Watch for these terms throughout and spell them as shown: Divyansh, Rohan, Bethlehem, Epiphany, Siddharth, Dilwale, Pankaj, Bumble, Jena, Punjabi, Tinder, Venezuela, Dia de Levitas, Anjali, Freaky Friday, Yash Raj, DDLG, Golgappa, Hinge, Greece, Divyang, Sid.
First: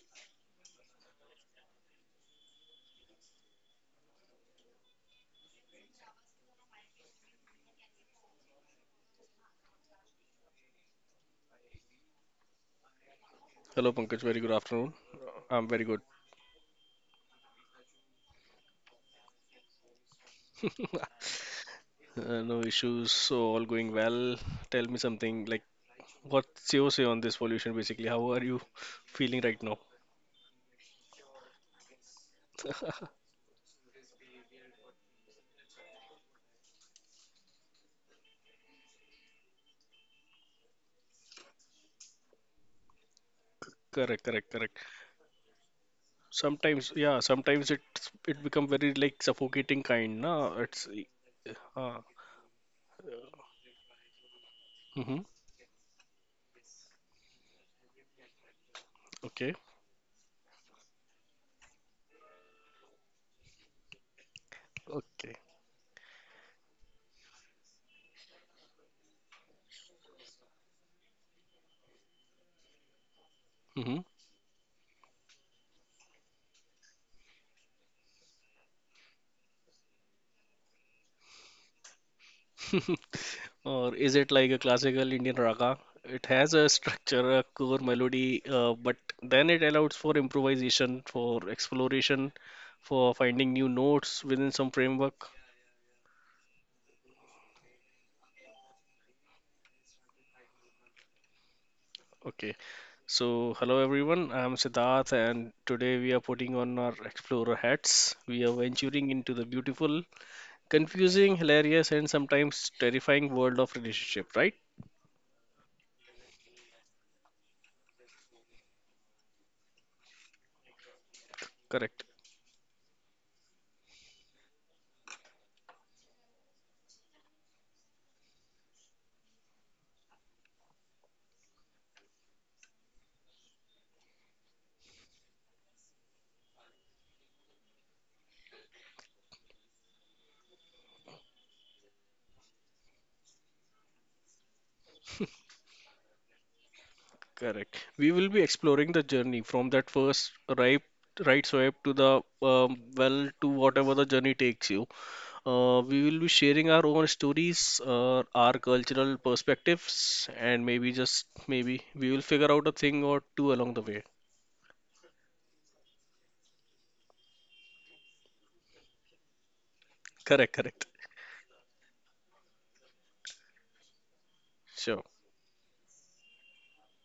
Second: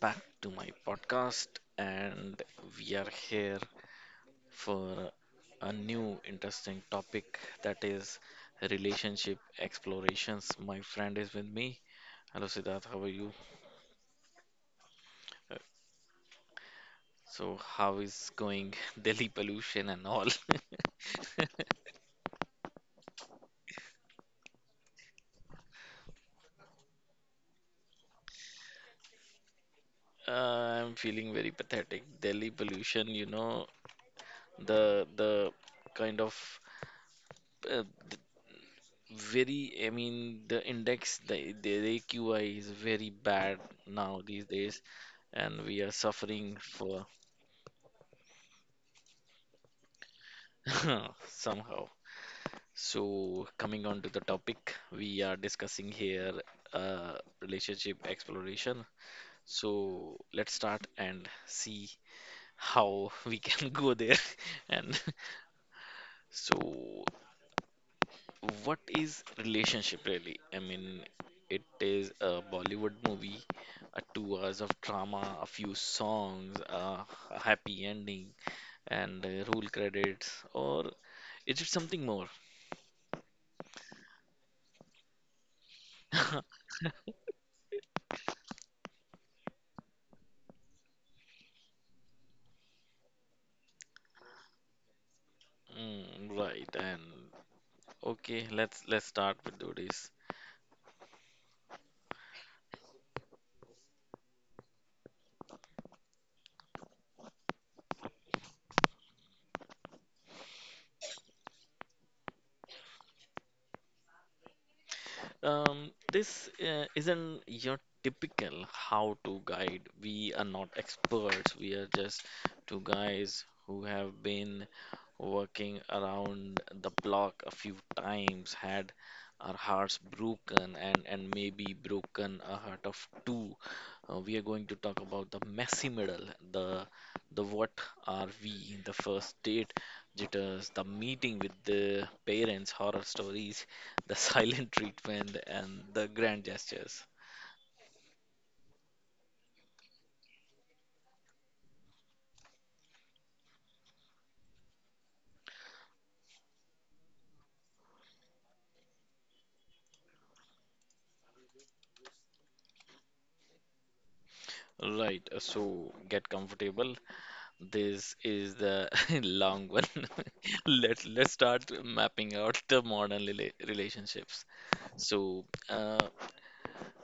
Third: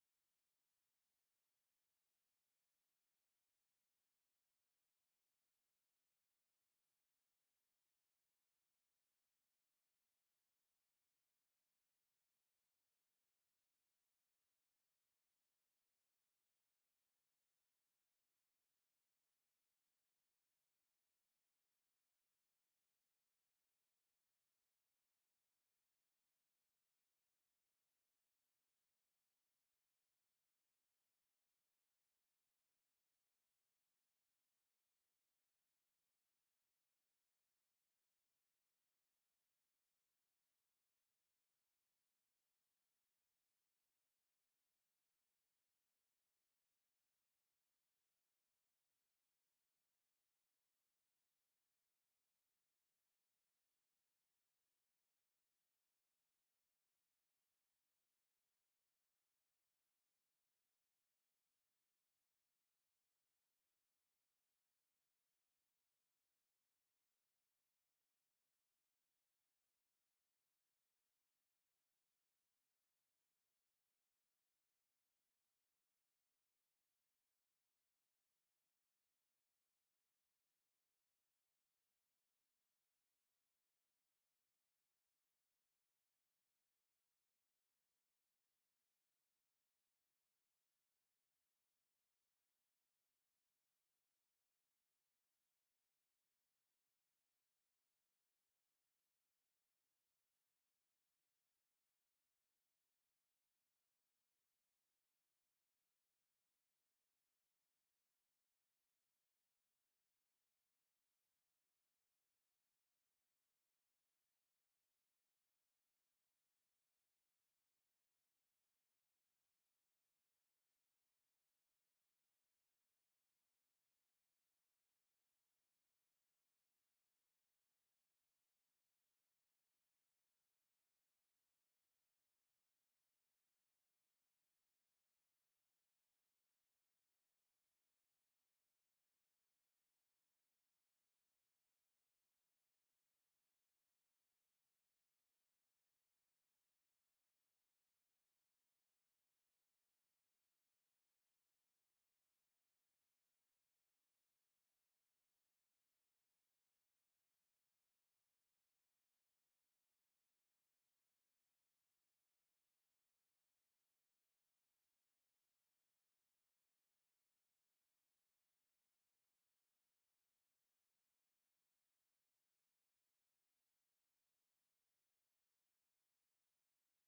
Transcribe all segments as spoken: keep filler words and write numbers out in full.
back to my podcast. And we are here for a new interesting topic that is relationship explorations. My friend is with me. Hello, Siddharth. How are you? Hello Pankaj, very good afternoon. Uh, I'm very good. So, how is going Delhi pollution and all? Uh, no issues, so all going well. Tell me something like what's your say on this pollution basically? How are you feeling right now? Uh, I'm feeling very pathetic. Delhi pollution, you know, the the kind of uh, very, I mean, the index, the, the A Q I is very bad Correct, now these correct, correct. days, and we are suffering Sometimes, for yeah, sometimes it's it become very like suffocating kind, na? It's somehow. uh, So, coming on to the topic, Mm-hmm. we are discussing here uh, relationship exploration. Okay, So, let's start and see how we can go there. And okay. so, what is relationship really? I mean, it is a Bollywood movie, Mm-hmm. a two hours of drama, a few songs, a a happy ending, and uh, roll credits, or is it something more? Or is it like a classical Indian raga? It has a structure, a core melody, uh, but then it allows for improvisation, for exploration, for finding new notes within some framework. Mm, right, and okay, let's let's start with today's. Okay, so hello everyone, I'm Siddharth, and today we are putting on our explorer hats. We are venturing into the beautiful, confusing, hilarious, and sometimes terrifying world of relationship, right? Um, this uh, isn't your typical how-to guide. We are not experts. We are Correct. just two guys who have been working around the block a few times, had our hearts broken, and and maybe broken a heart of two. Uh, we are going to talk about the messy middle, the the what are we, the first date jitters, the meeting with the parents, horror stories, the silent treatment and the grand gestures. Correct. We will be exploring the journey from that first right right swipe to the um, well, to whatever the journey takes you. Uh, we will be sharing our own stories, uh, our cultural perspectives, and maybe just maybe we will figure out a thing or two along the way. Right, so get comfortable. This is the long one. Correct, correct. Let's let's start mapping out the modern rela relationships. Sure. So, uh,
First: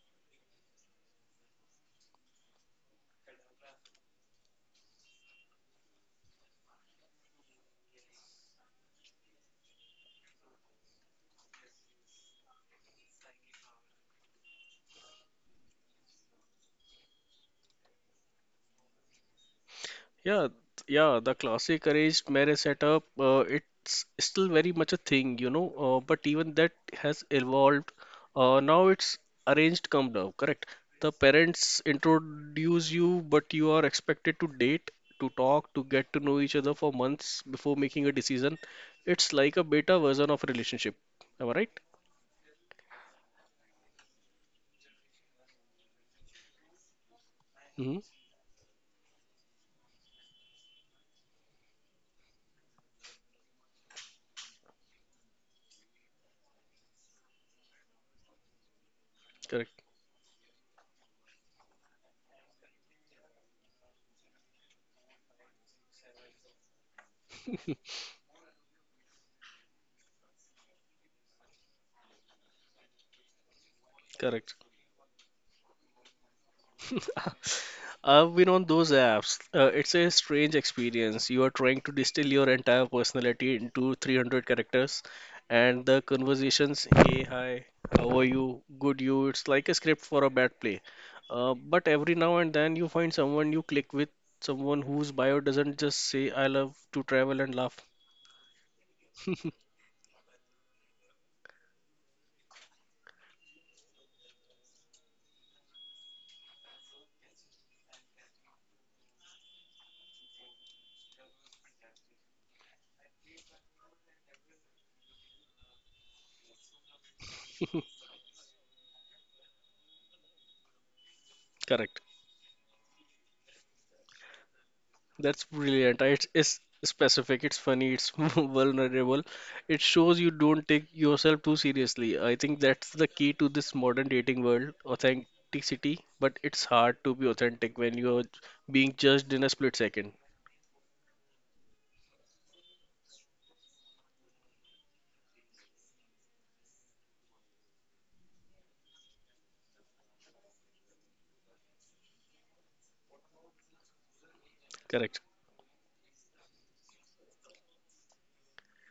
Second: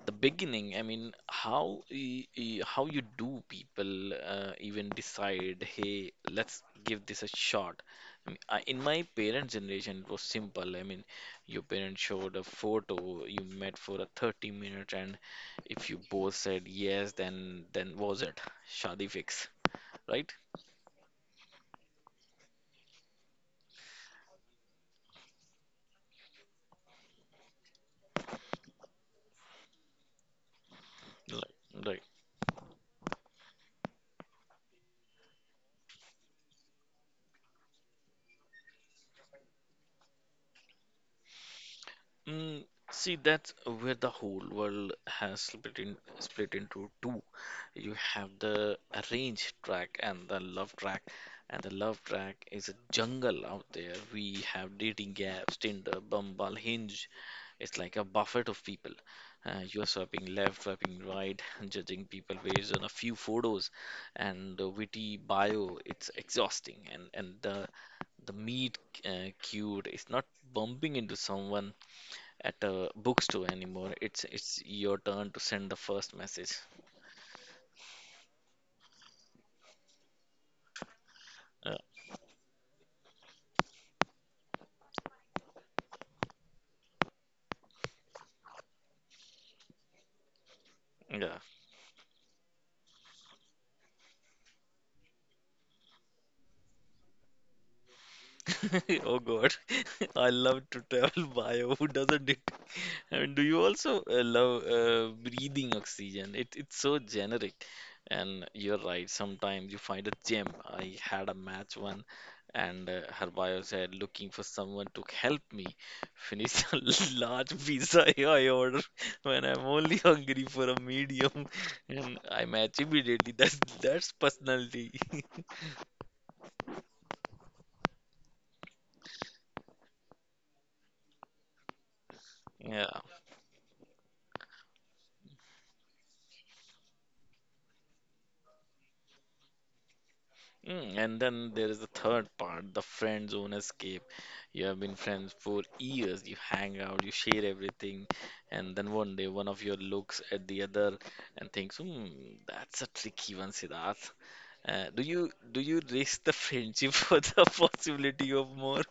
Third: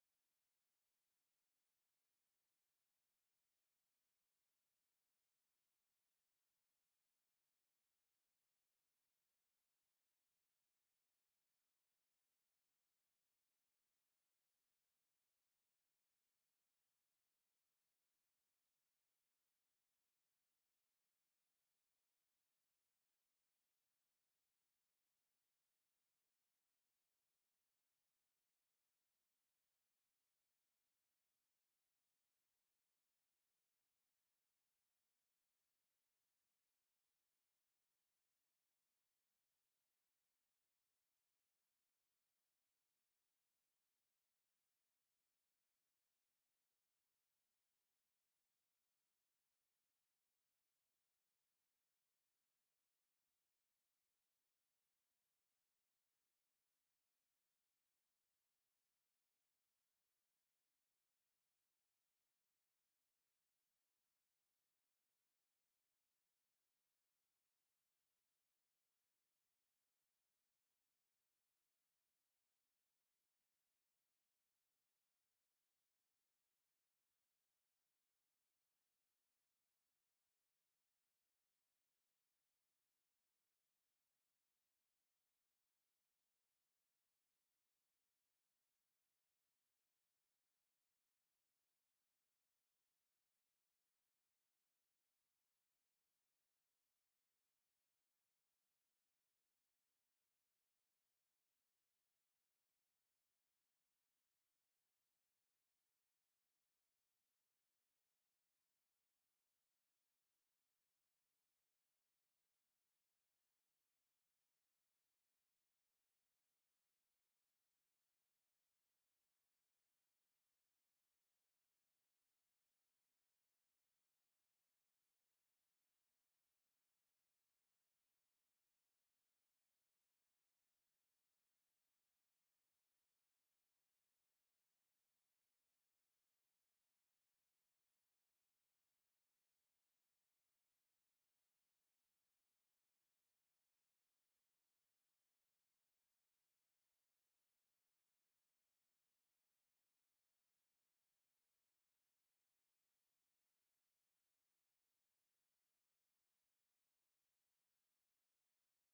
the beginning, I mean, how y- y- how you do people uh, even decide, hey, let's give this a shot. I mean, I, in my parents generation, it was simple, I mean, your parents showed a photo, you met for a thirty minutes, and if you both said yes, then then was it shadi fix, right? Yeah, yeah, the classic arranged marriage setup, uh, it's still very much a thing, you know, uh, but even that has evolved. Uh, now it's arranged come down, correct? The Right, parents right. introduce you, but you are expected to date, to talk, to get to know each other for months before making a decision. It's like a beta version of a relationship. Am I right? Mm, see, that's where the whole world has split in, split into two. You Mm-hmm. have the arranged track and the love track, and the love track is a jungle out there. We have dating apps, Tinder, Bumble, Hinge. It's like a buffet of people. Uh, you Correct. are swiping left, swiping right, and judging people based on a few photos and a witty bio. It's exhausting, and and the the meet uh, cute is not bumping into someone at a bookstore anymore. It's Correct. it's your turn to send the first message. I've been on those apps. Uh, it's a strange experience. You are Uh, trying to distill your entire personality into three hundred characters, and the conversations, hey, hi, how are you, good you, it's like a script for a bad play. yeah. Uh, but every now and then you find someone you click with, someone whose bio doesn't just say, I love to travel and laugh. Oh God. I love to tell by. Who doesn't? And do you also uh, love uh, breathing oxygen? It, it's so generic. And you're right, sometimes you find a gem. I had a match one, and uh, her bio said, looking for someone to help me finish a large pizza I order when I'm only hungry for a medium. Correct. And I match immediately. That's, that's personality. That's brilliant. It's, it's specific, it's funny, it's vulnerable. It shows you don't take yourself too seriously. I think Yeah. that's the key to this modern dating world, authenticity. But it's hard to be authentic when you're being judged in a split second. Mm, and then there is the third part, the friend zone escape. You have been friends for years, you hang out, you share everything, and then one day one of you looks at the other and thinks, hmm, that's a tricky one, Siddharth. Uh, do Correct. you do you risk the friendship for the possibility of more?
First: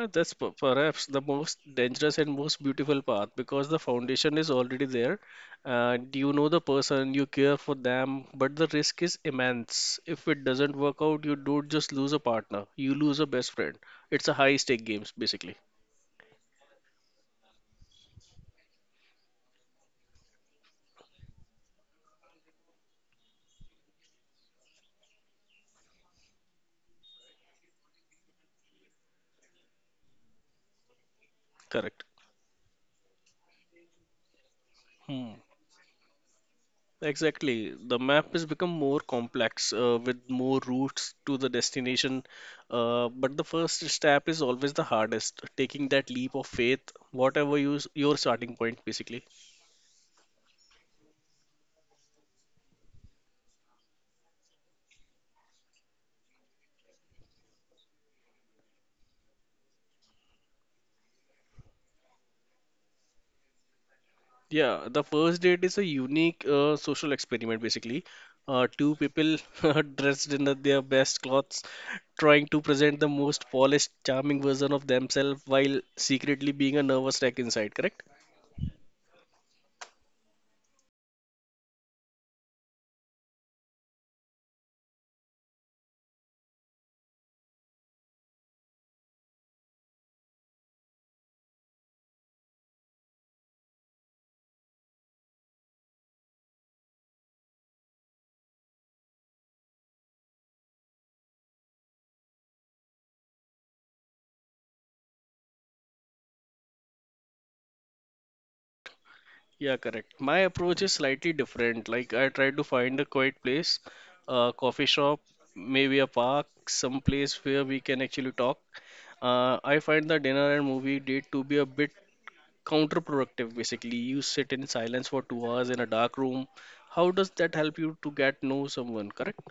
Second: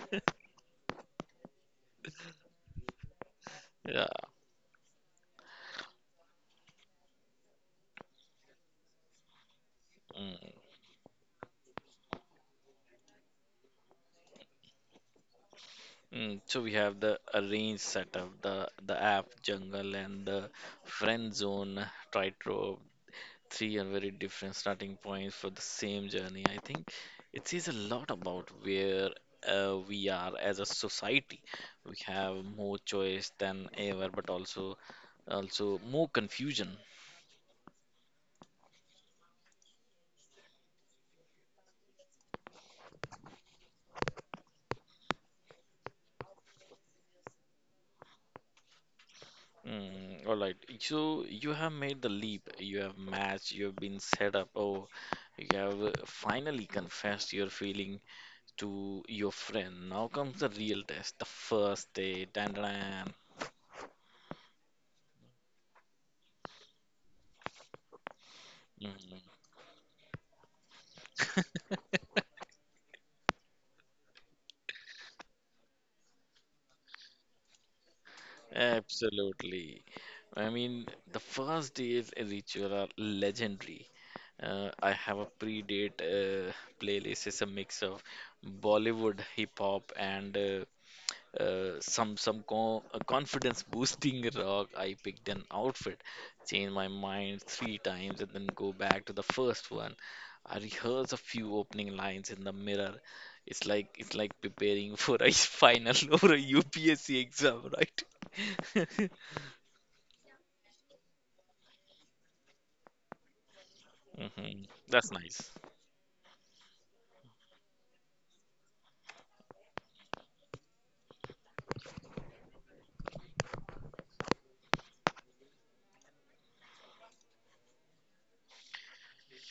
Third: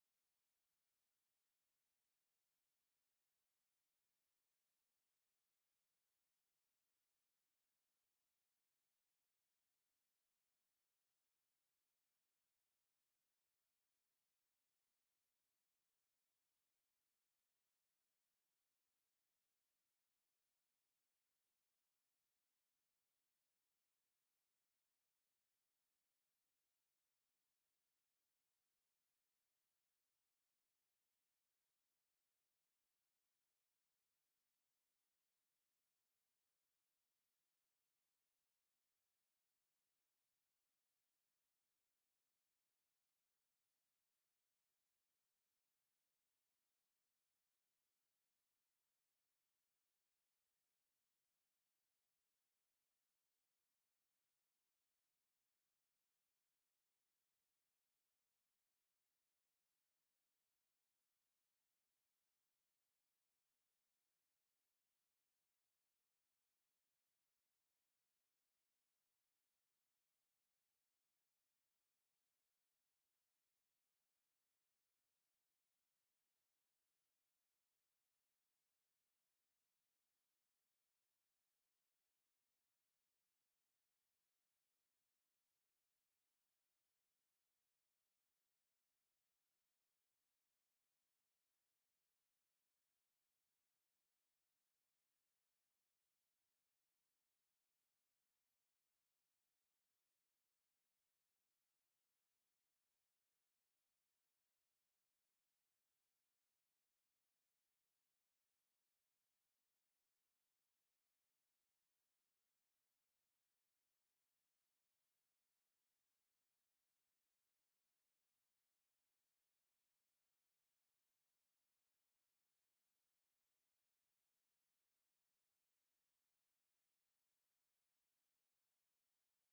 Uh, That's per- perhaps the most dangerous and most beautiful path because the Yeah. foundation is already there. And you know the person, you care for them, but the risk is immense. If Mm. it doesn't work out, you don't just lose a partner, you lose a best friend. It's a high stake games, basically. Mm. So we have the arranged setup, the the app jungle and the friend zone tightrope. Three are very different starting points for the same journey. I think it says a lot about where uh, we are as a society. We Correct. have more choice than ever, but also Hmm. also more confusion. Exactly. The map has become more complex uh, with more routes to the destination. Uh, but the first step is always the hardest, taking that leap of faith, whatever you, your starting point, basically. Mm, all right. So you have made the leap. You have matched. You have been set up. Oh, you have uh, finally confessed your feeling to your friend. Now comes the real test, the first date. Dun, dun, Yeah, the first date is a unique uh, social experiment basically. Uh, two dun. people dressed in the- their best clothes, trying to present the most polished, charming version of themselves while secretly being a nervous wreck inside, correct? Absolutely. I mean, the first day's ritual are legendary. Uh, I have a pre-date uh, playlist. It's a mix of Bollywood, hip hop, and uh, uh, some some co- uh, confidence boosting rock. I picked an outfit, changed my mind three times, and then go back to the first one. I rehearse a few opening lines in the mirror. It's like it's like preparing for a final or a upsc exam, right? Yeah, correct. My approach is slightly different. Like, I try to find a quiet place, a Hmm. coffee That's shop, nice. maybe a park, some place where we can actually talk. Uh, I find the dinner and movie date to be a bit counterproductive, basically. You sit in silence for two hours in a dark room. How does that help you to get know someone, correct?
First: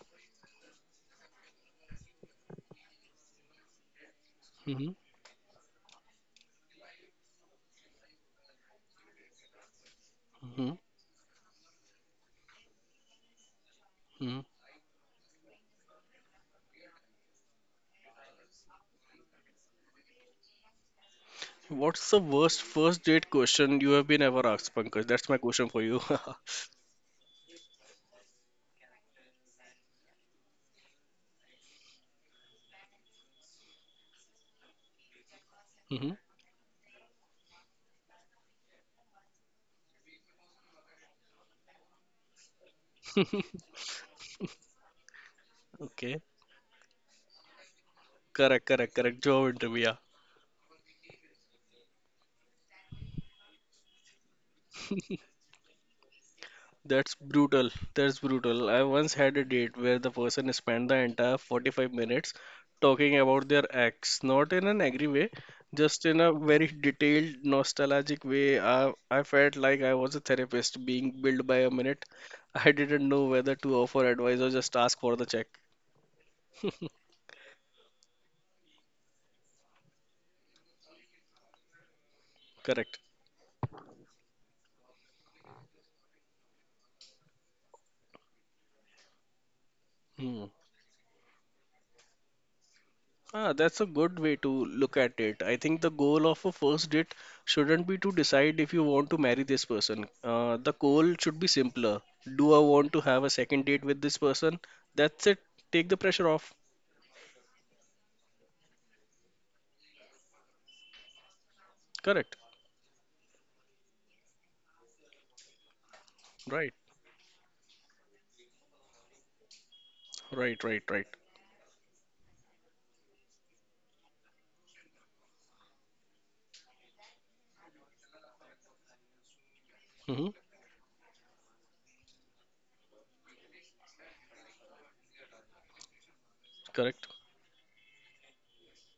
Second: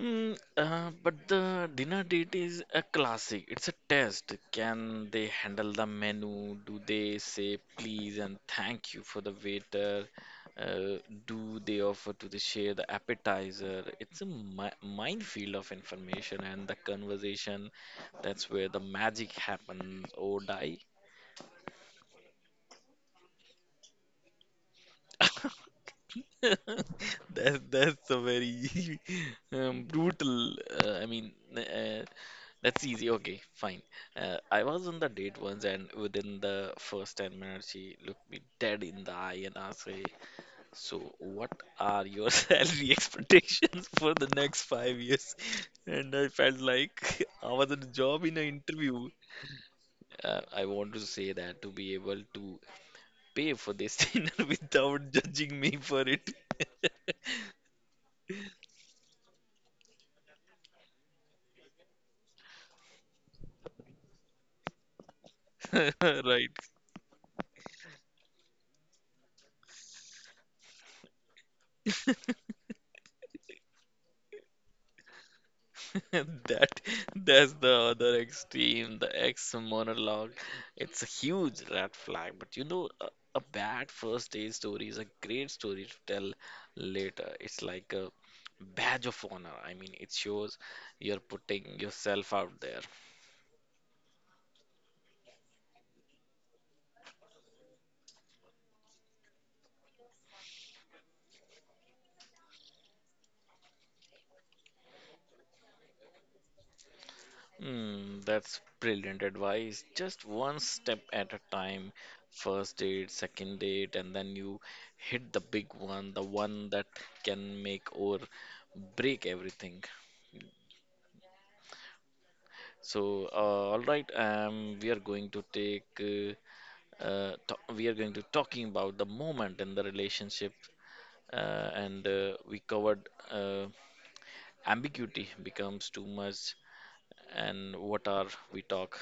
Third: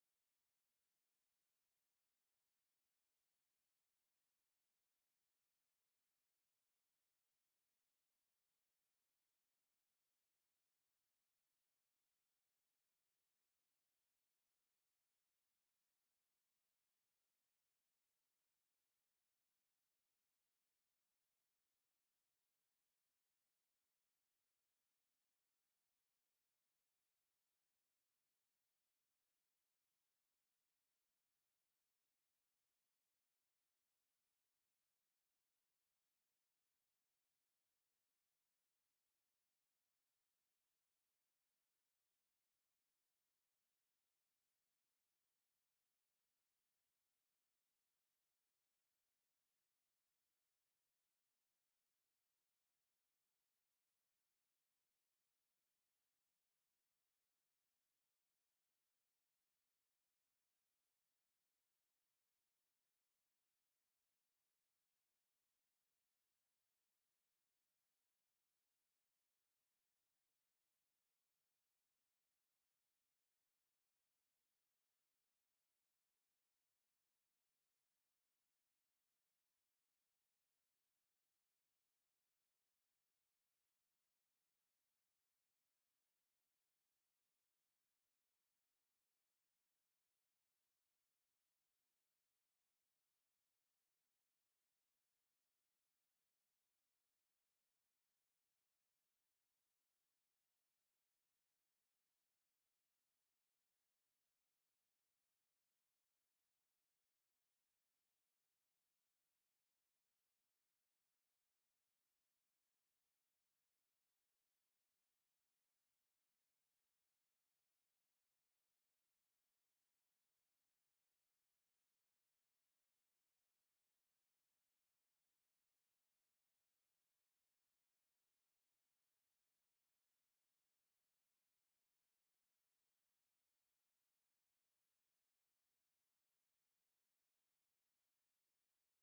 Mm, uh, but the dinner date is a classic. It's a test. Hmm, Can they handle the menu? Do they say please and thank you for the waiter? hmm, Uh, do they offer to the share the appetizer? It's a hmm. mi minefield of information and the conversation. That's where the magic happens or die. What's the worst first date question you have been ever asked, Pankaj? That's my question for you. hmm. That's that's a very um, brutal. Uh, I mean, uh, That's easy. Okay, fine. Uh, I was on the date once, and within the first ten minutes, she looked me dead in the eye and asked me, so, what are your salary expectations for the next five years? And okay, I felt like I was in a job in an correct, correct, interview. correct, job interview, Uh, I want to say that to be able to pay for this dinner without yeah. judging me for it. That's brutal. That's brutal. I once had a date where the person spent the entire forty-five minutes talking about their ex, not in an angry way, just in a Right. very detailed, nostalgic way. I, I felt like I was a therapist being billed by a minute. I didn't know whether to offer advice or just ask for the check. That that's the other extreme, the ex monologue. It's a huge red flag, but you know, Correct. a, a bad first day story is a great story to tell later. It's like a badge of honor. I mean, it Hmm. shows you're putting yourself out there. Ah, that's a good way to look at it. I think the goal of a first date shouldn't be to decide if you want to marry this person. Uh, the goal should be simpler. Do I want to have a second date with this person? That's it. Take the pressure off. Hmm, that's brilliant advice. Just one step at a time. Correct. First date, second date, and then you hit the big one, the one Right. that can make or break everything. Right, right, right. So, uh, all right, um, we are going to take, uh, uh, to- we are going to talking about the moment in the Mm-hmm. relationship, uh, and uh, we covered uh, ambiguity becomes too much, Correct. and what are we talk?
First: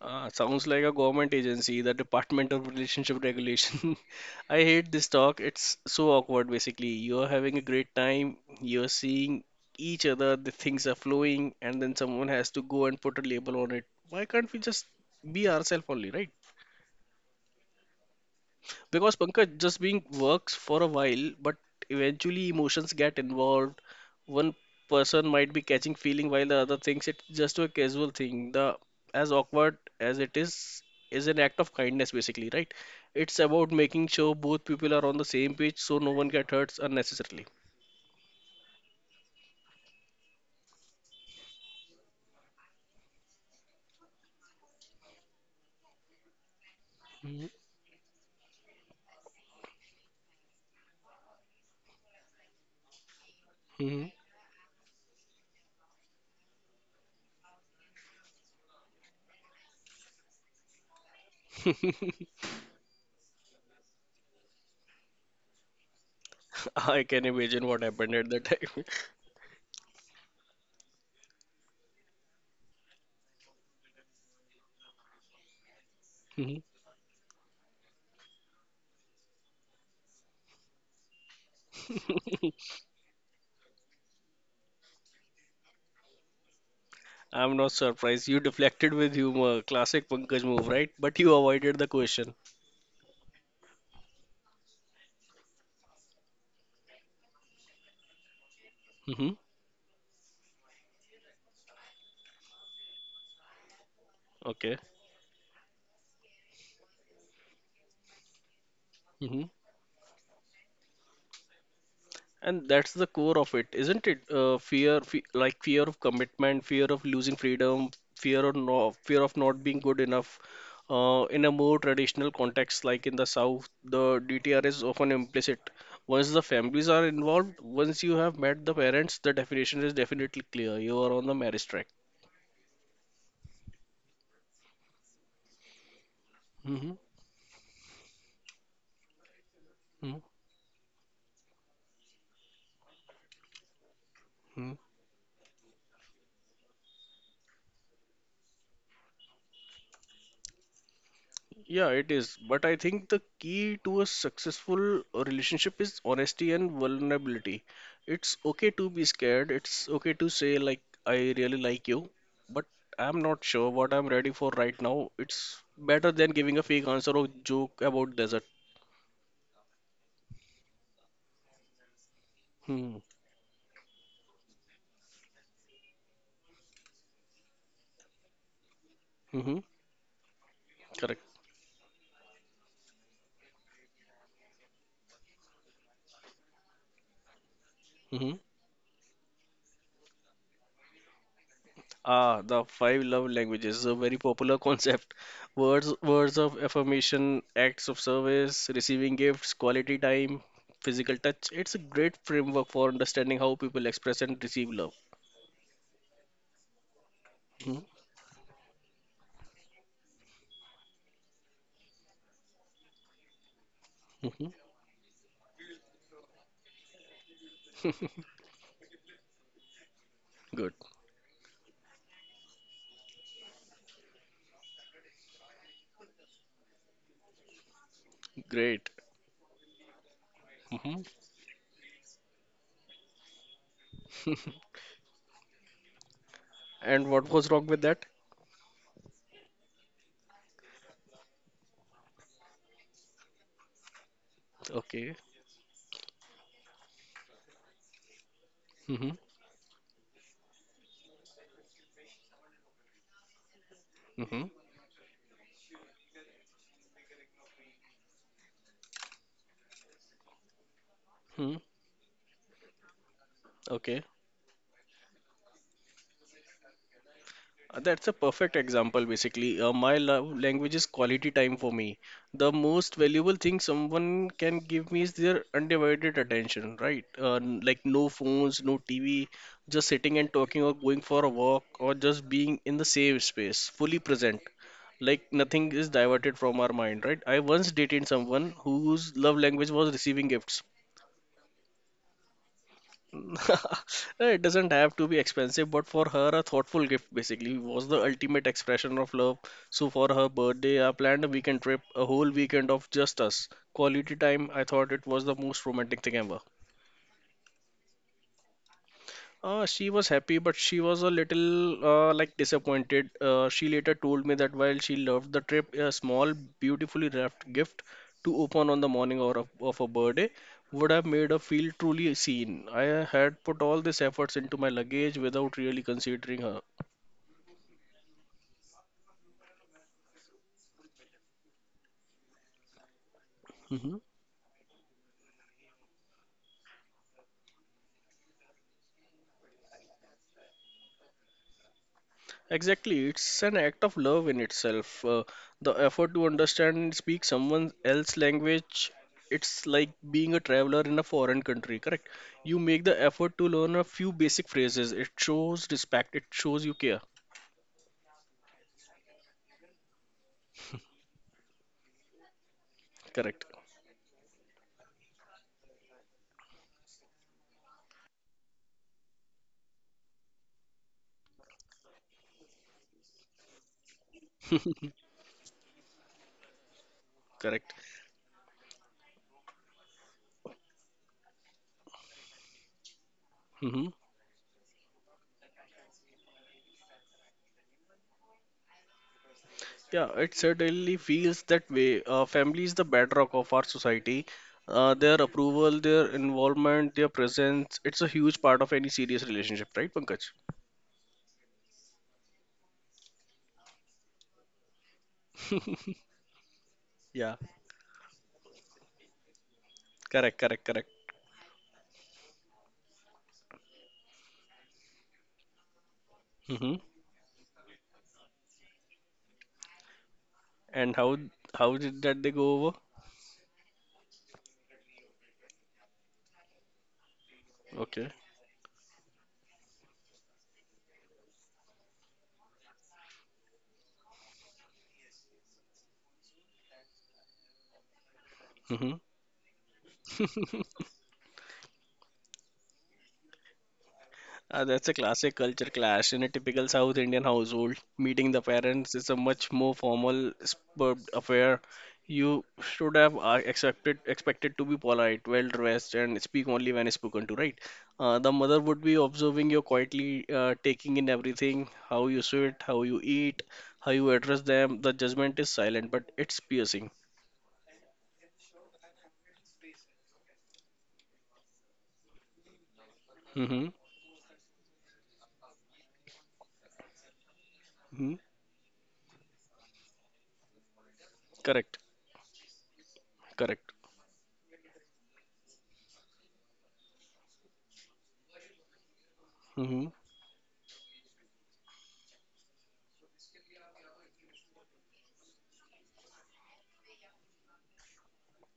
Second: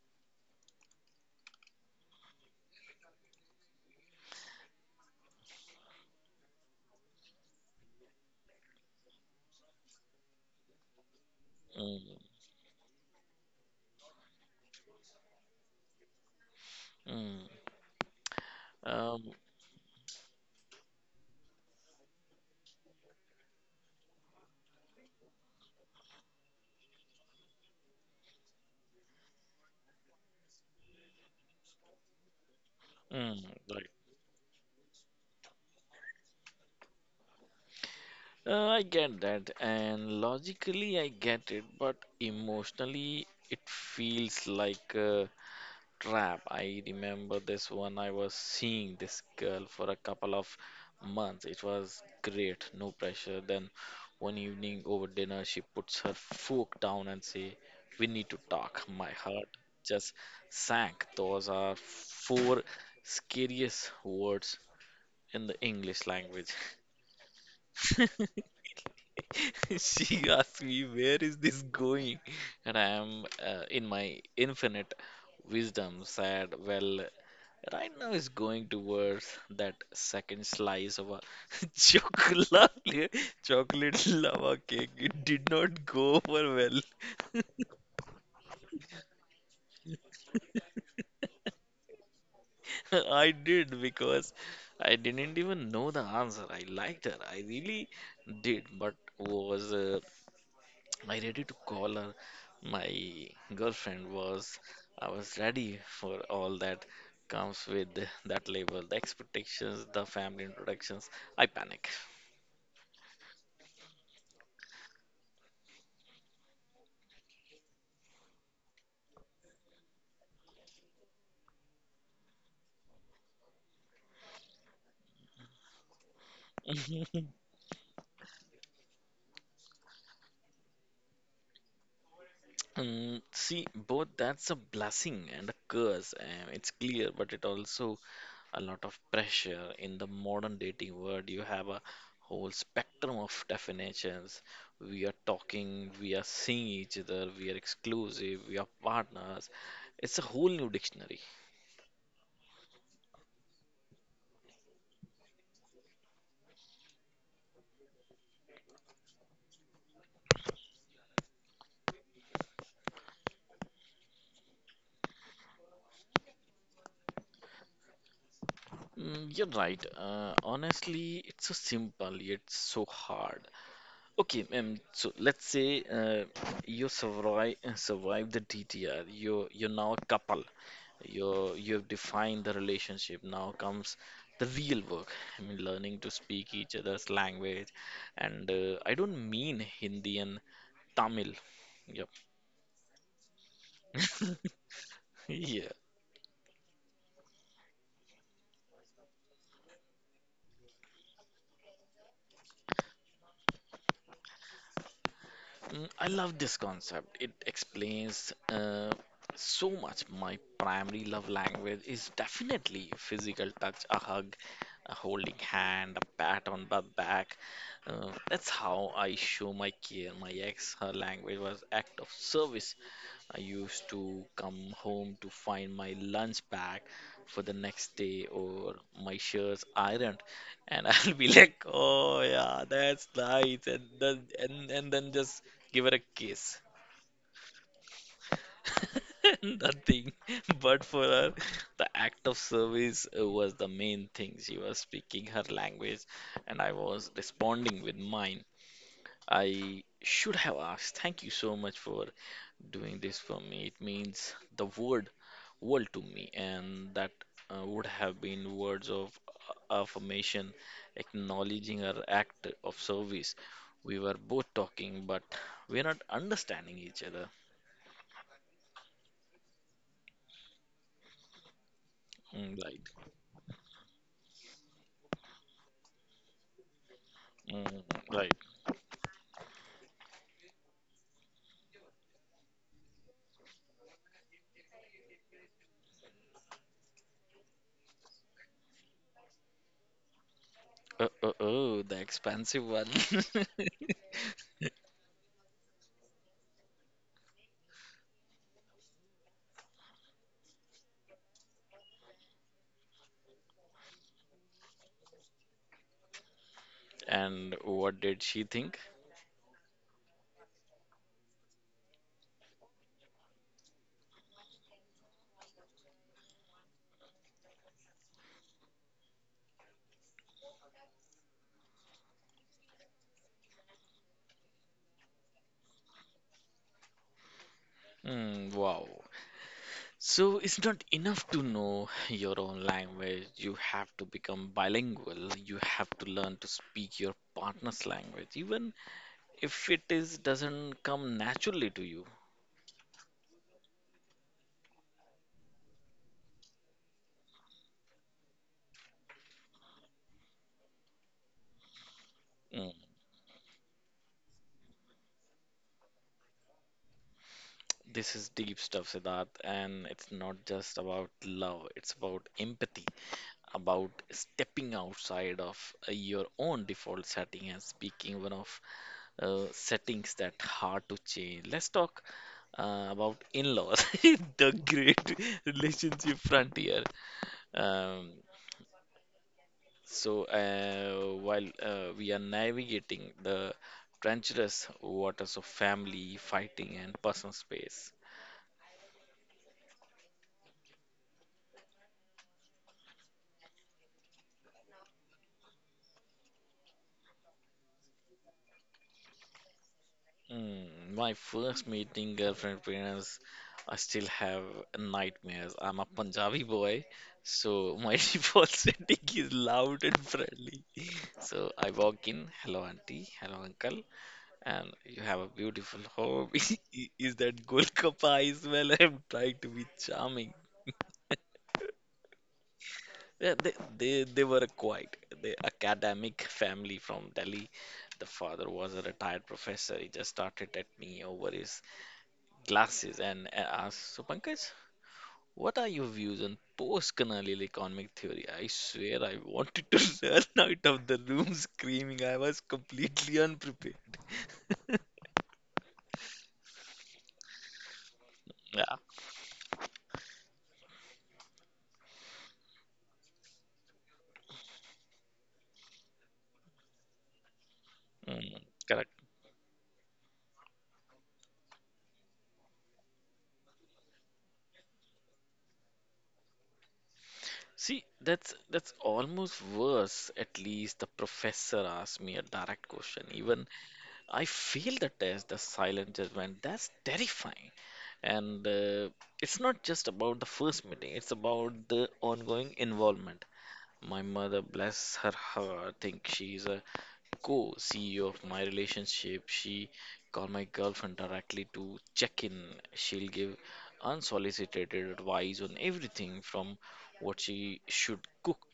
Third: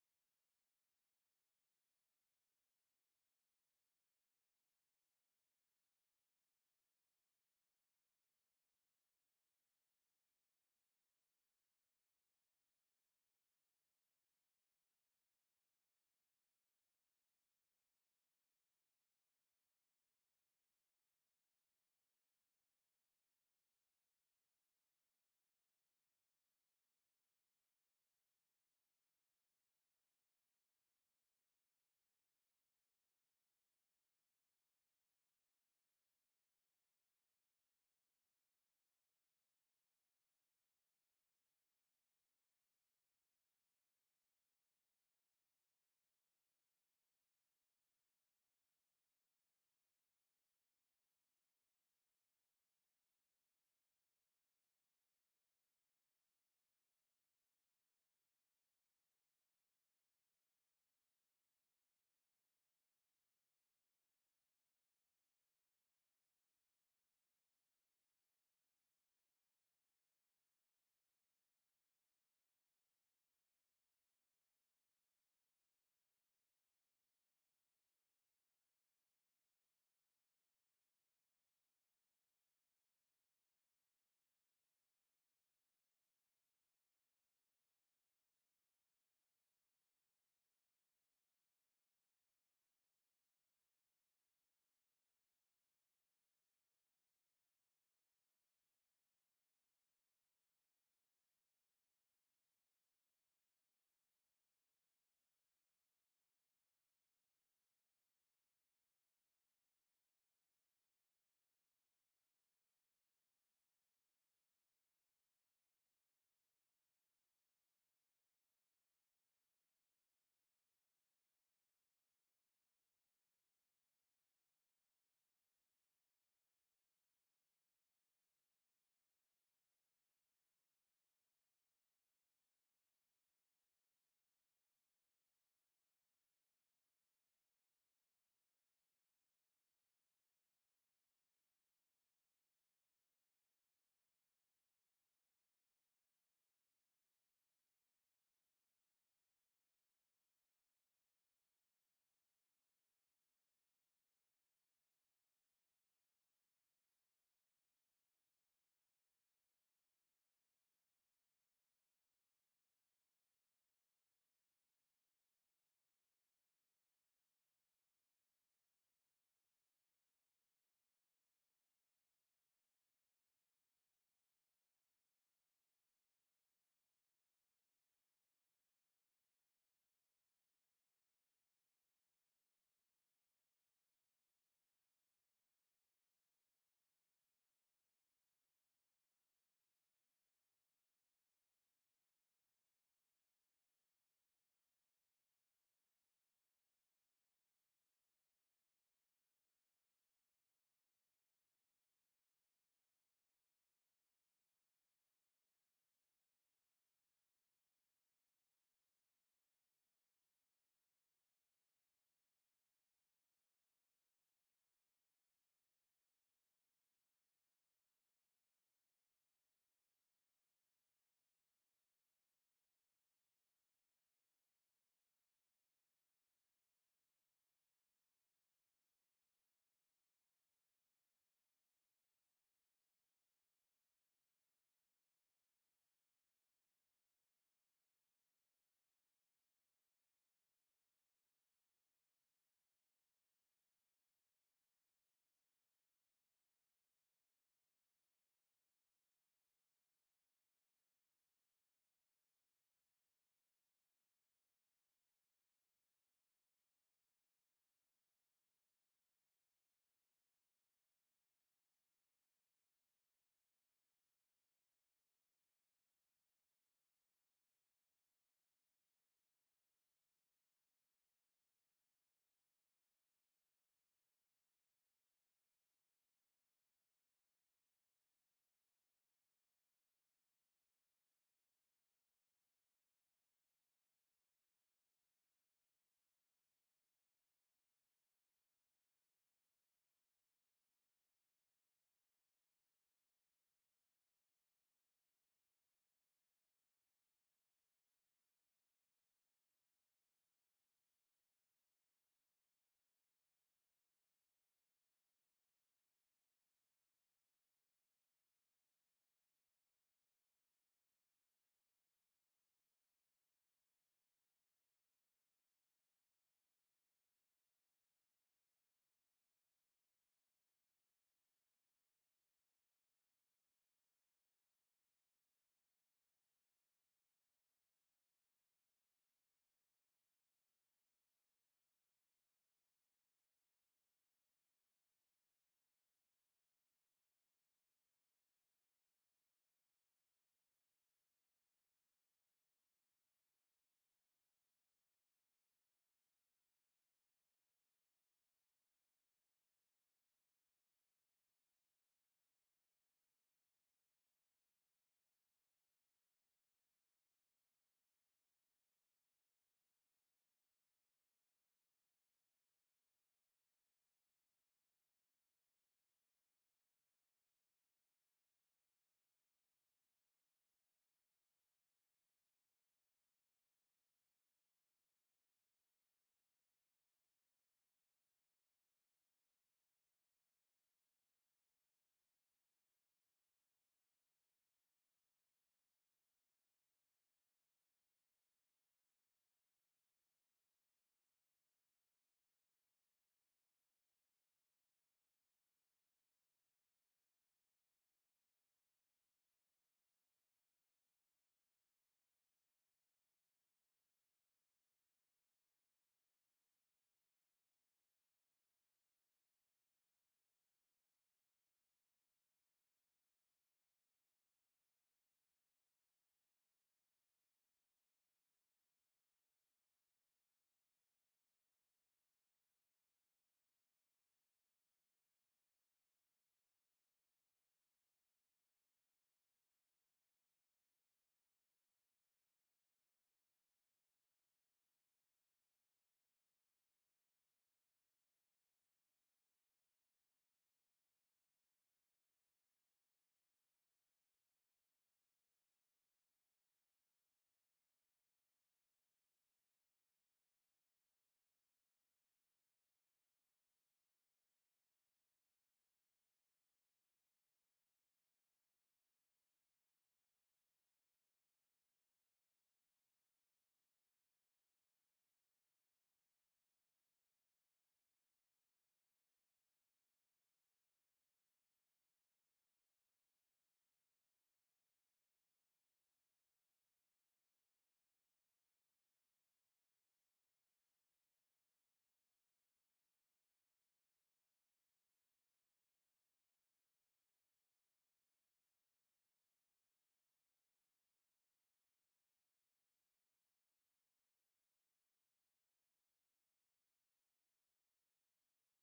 Uh, sounds like a government agency, the Department of Relationship Regulation. I hate this talk. It's so awkward, basically. You're having a great time, you're seeing each other, the things are flowing, and then Mm, someone has to go and put a label on it. Why can't we just be ourselves only, right? mm, Because um, Pankaj, just being works for a while, but eventually emotions get involved. One person might be catching feeling while the other thinks it's just a casual thing. The, as awkward as it is, is an act of kindness basically, right? It's mm, about right. making sure both people are on the same page so no one gets hurt unnecessarily. Uh, I get that, and logically I get it, but emotionally it feels like. Uh, Trap. I remember Mhm, this one. I was seeing this girl for a couple of months. It was great, no pressure. Then mhm. one evening over dinner, she puts her fork down and say, "We need to talk." My heart just sank. Those are four scariest words in the English language. I can imagine what happened at that time. She asked me, where is this going? And I am, uh, in my infinite wisdom, said, Mhm. well, right now is going towards that second slice of a chocolate chocolate lava cake. It did not go over well. I'm not surprised. You deflected with humor. Classic Pankaj move, right? But you avoided the question. I did, because I didn't even know the answer. I liked her. I really did, but Hmm. was uh, I ready to call her? My girlfriend was. Okay. I was ready for all that comes with that label, the Hmm. expectations, the family introductions. I panic. And that's the core of it, isn't it? Uh, fear, fe like fear of commitment, fear of losing freedom, fear of no, fear of not being good enough. Uh, in a more traditional context, like in the South, the D T R is often implicit. Once the families are involved, once you have met the parents, the definition is definitely clear. You are on the marriage track. Um, see, both, that's a blessing and a curse. Um, it's Hmm. clear, but it also a lot of pressure in the modern dating world. You have a whole spectrum of definitions. Hmm. We are talking, we are seeing each other, we are exclusive, we are partners. It's a whole new dictionary. Yeah, it is. But I think the key to a successful relationship is honesty and vulnerability. It's okay to be scared. It's okay to say, like, I really like you, but I'm not sure what I'm ready for right now. It's better than giving a fake answer or joke about desert. Mm, you're right. Uh, honestly, it's so simple yet so Hmm. hard. Okay, um, so let's say uh, you survive survive the D T R. You Mm-hmm. you're now a couple. Correct. You you've defined the relationship. Now comes the real work. I mean, learning to speak each other's language, Mm-hmm. and uh, I don't mean Hindi and Tamil. Yep. Ah, the five love languages, is a very popular concept. Yeah. Words, words of affirmation, acts of service, receiving gifts, quality time, physical touch. It's a great framework for understanding how people express and receive love. Mm, I love this concept. It Mhm, explains uh, so much. My primary love language is definitely physical touch, a hug, mhm. a holding hand, a pat on the back. Uh, that's how I show my care. My Good, ex, her language was act of service. I used to come home to find my lunch bag for the next day or great. my shirts ironed, and Mhm. I'll be like, "Oh yeah, that's nice," and then and, and then just give her a kiss. And what was wrong with that? Nothing, but for her, the act of service uh, was the main thing. She was Okay. speaking her language, and I was responding with mine. Mm-hmm. I should have asked, thank you so much for doing this for me. It means Mm-hmm. the word, world to me, and that uh, would have been words of a- affirmation, acknowledging her act of service. Okay. We were both talking, but we're not understanding each other. Uh, That's a perfect example, basically. Uh, my love language is quality time for me. The Mm, right. most valuable thing someone can give me is their undivided attention, right? Uh, n- like Mm, no right. phones, no T V, just sitting and talking or going for a walk or just being in the same space, fully present. Like nothing is diverted from our mind, right? I once dated someone whose love language was receiving gifts. Uh, uh, oh, the expansive one. It doesn't have to be expensive, but for her, a thoughtful gift basically was the ultimate expression of love. So for her birthday, I planned a weekend trip, a whole weekend of just us. Quality time, I thought it was the most romantic thing ever. And what did she think? Uh, she was happy, but she was a little uh, like disappointed. Uh, she later told me that while she loved the trip, a small, beautifully wrapped gift to open on the morning or of, of her birthday would have made her feel truly seen. I had put all these efforts into my luggage without really considering her. Mm, wow. So it's not enough to know your own language. You have Mm-hmm. to become bilingual. You have to learn to speak your partner's language, even if it is doesn't come naturally to you. Exactly, it's an act of love in itself. Uh, the effort to understand and speak someone else's language, it's like being a traveler in a foreign country, correct? You make Mm, the effort to learn a few basic phrases. It shows respect, it shows you care, this is deep stuff, Siddharth, and it's not just about love, it's about empathy. correct? About stepping outside of uh, your own default setting and speaking one of uh, settings that hard to change. Let's talk uh, about in-laws, the great relationship frontier. Correct. Um, so uh, while uh, we are navigating the Hmm. treacherous waters of family, fighting, and personal space. Yeah, it certainly feels that way. Uh, family is the bedrock of our society. Uh, their approval, their involvement, their presence, it's a huge part of any serious relationship, right, Pankaj? Mm, my first meeting girlfriend parents, I still have nightmares. I'm a Punjabi boy, Yeah. so my default setting is loud and Correct, friendly. correct, correct. So I walk in, hello auntie, hello uncle, and you have a beautiful home. Hmm. I- Is that Golgappa as well? I'm trying to be charming. And how how did that they go over? Yeah, they, they, they were quite the academic family from Delhi. The Okay. father was a retired professor. He just started at me over his glasses and, and ask, so Pankaj, what are your views on post-colonial economic theory? I Hmm. swear I wanted to run out of the room screaming. I was completely unprepared. Uh, that's a classic culture clash. In a typical South Indian household, meeting the Yeah, parents is a much more formal superb affair. You should have uh, expected expected to be polite, well dressed, and speak only when spoken to, right? Uh, the mm, mother would be correct. observing you quietly, uh, taking in everything, how you sit, how you eat, how you address them. The judgment is silent, but it's piercing. See, that's that's almost worse. At least the professor asked me a direct question. Even Mm-hmm. I failed the test, the silent judgment. That's terrifying. And uh, it's not just about the first meeting, it's about Correct, the ongoing involvement. correct. My mother, bless her heart, think she's a co-C E O of my relationship. She Hmm. called my girlfriend directly to check in. She'll give unsolicited advice on everything from what she should cook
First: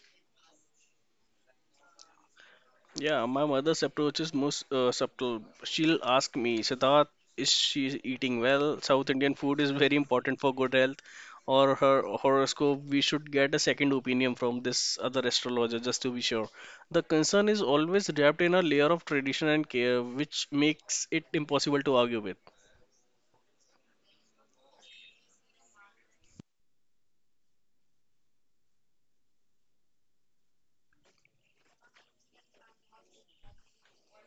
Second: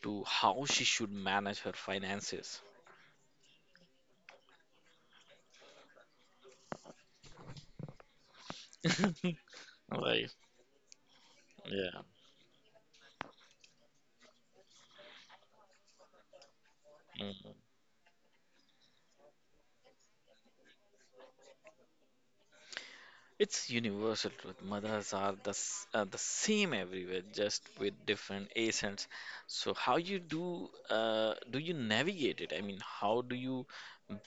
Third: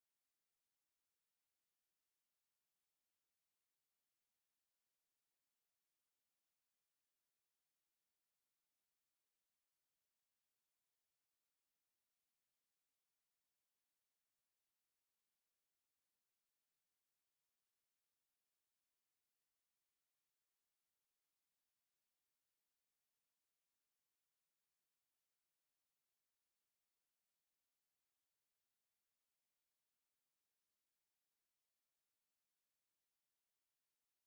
to how she should manage her finances. Yeah, my mother's approach is most uh, subtle. She'll ask me, Siddharth, is she eating well? South Indian food is very Right. important for good health. Or her Yeah. horoscope, we should get a second opinion from this other astrologer just to be sure. The concern is always wrapped in a layer of tradition and care, which makes it impossible to argue with. It's universal truth. Mothers are the, s- uh, the same everywhere, just with different accents. So how you do uh, do you navigate it? I mean, how do you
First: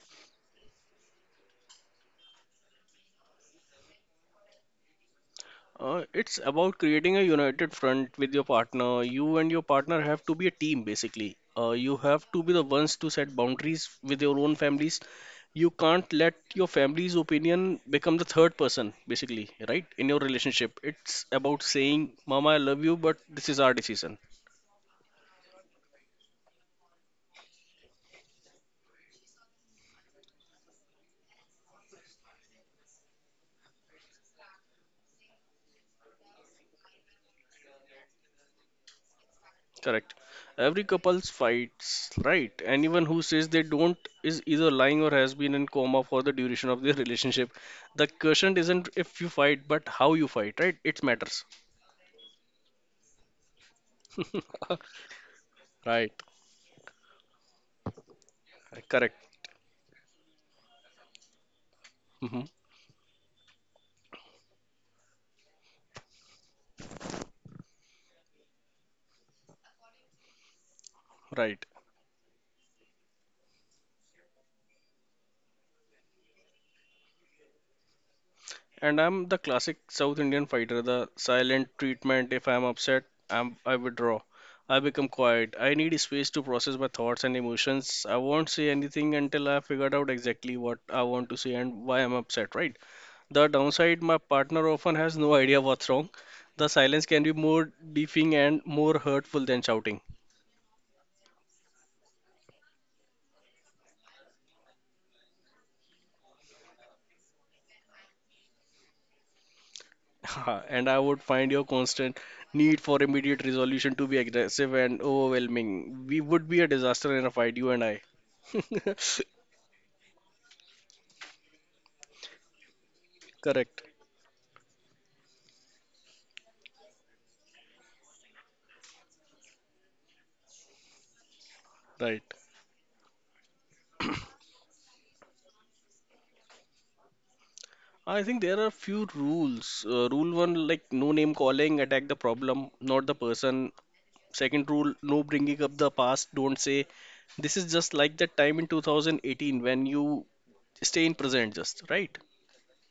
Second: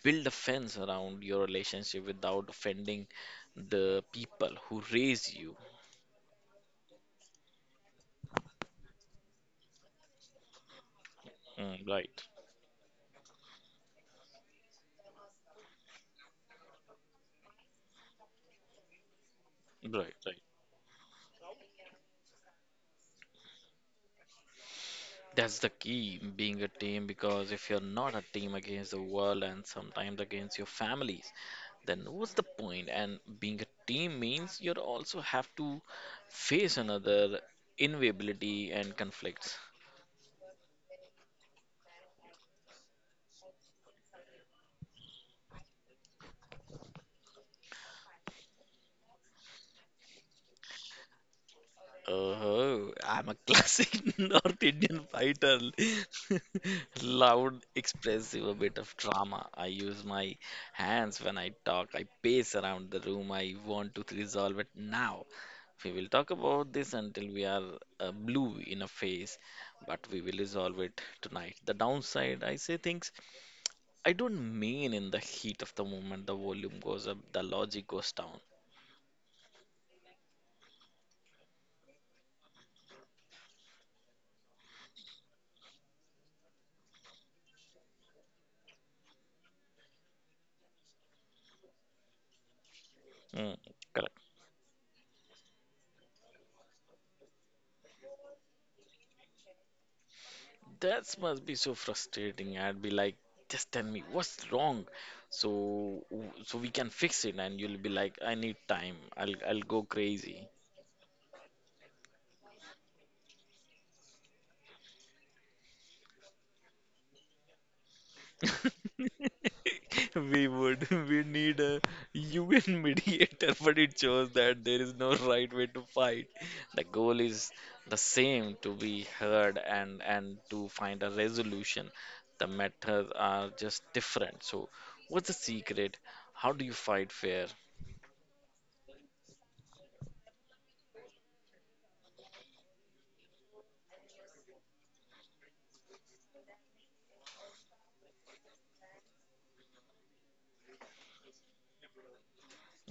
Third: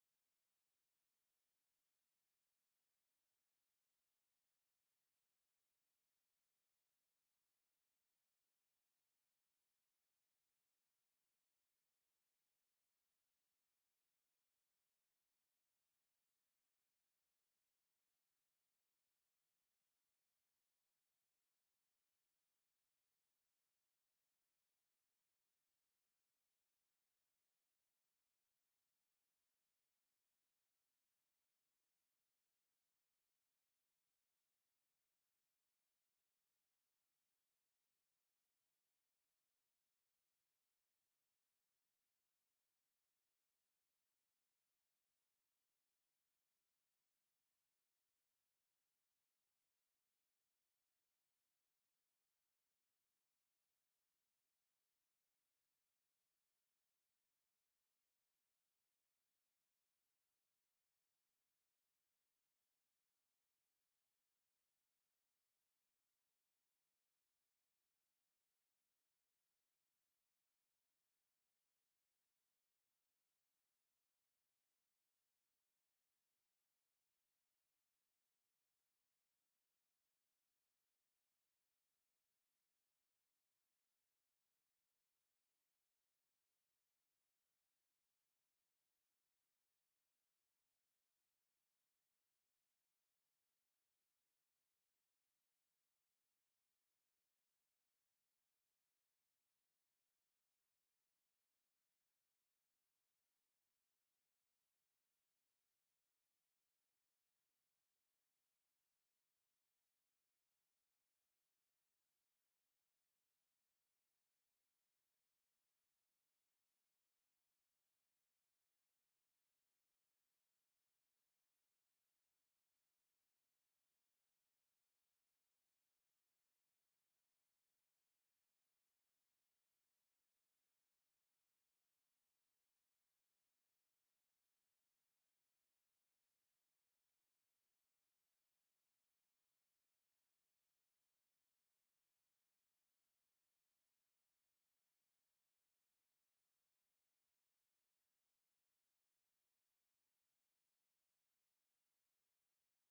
build a fence around your relationship without offending the people who raise you? Uh, it's about creating a united front with your partner. You and your partner have to be a team, basically. Uh, Mm, You right, have to be the ones to set boundaries with your own families. You can't let your family's opinion become the third person, basically, right? In right, your right. relationship, it's about saying, Mama, I love you, but this is our decision. That's the key, being a team, because if you're not a team against the world and sometimes against your families, then what's the point? And being a team means you also have to face another inevitability and conflicts. Correct. Every couple's fights, right? Anyone who says they don't is either lying or has been in coma for the duration of their relationship. The question isn't if you fight, but how you fight, right? It matters. Oh, I'm a classic North Indian fighter. Right. Loud, expressive, a bit of Correct. drama. I use my hands when I talk. I hmm pace around the room. I want to resolve it now. We will talk about this until we are uh, blue in a face, but we will resolve it tonight. Right. The downside, I say things I don't mean in the heat of the moment. The volume goes up, the logic goes down. And I'm the classic South Indian fighter, the silent treatment. If I'm upset, I'm I withdraw. I become quiet. I need space to process my thoughts and emotions. I won't say anything until I figured out exactly what I want to say and why I'm upset, right? The Mm, downside, my partner often has no idea what's wrong. The silence can be more deafening and more hurtful than shouting. that must be so frustrating. I'd be like, just tell me what's wrong, so so we can fix it. And you'll be like, I need time. I'll I'll go crazy. And I would find your constant need for immediate resolution to be aggressive and overwhelming. We would be a disaster in a fight, you and I. We would. We need a U N mediator, but Correct. it shows that there is no right way to fight. The goal is the same to be heard and and to find a resolution. Right. The methods are just different. So, what's the secret? How do you fight fair? I think there are a few rules. Uh, rule one, like no name calling, attack the problem, not the person. Second rule, no bringing up the past. Don't say this is just like that time in two thousand eighteen when you stay in present just right.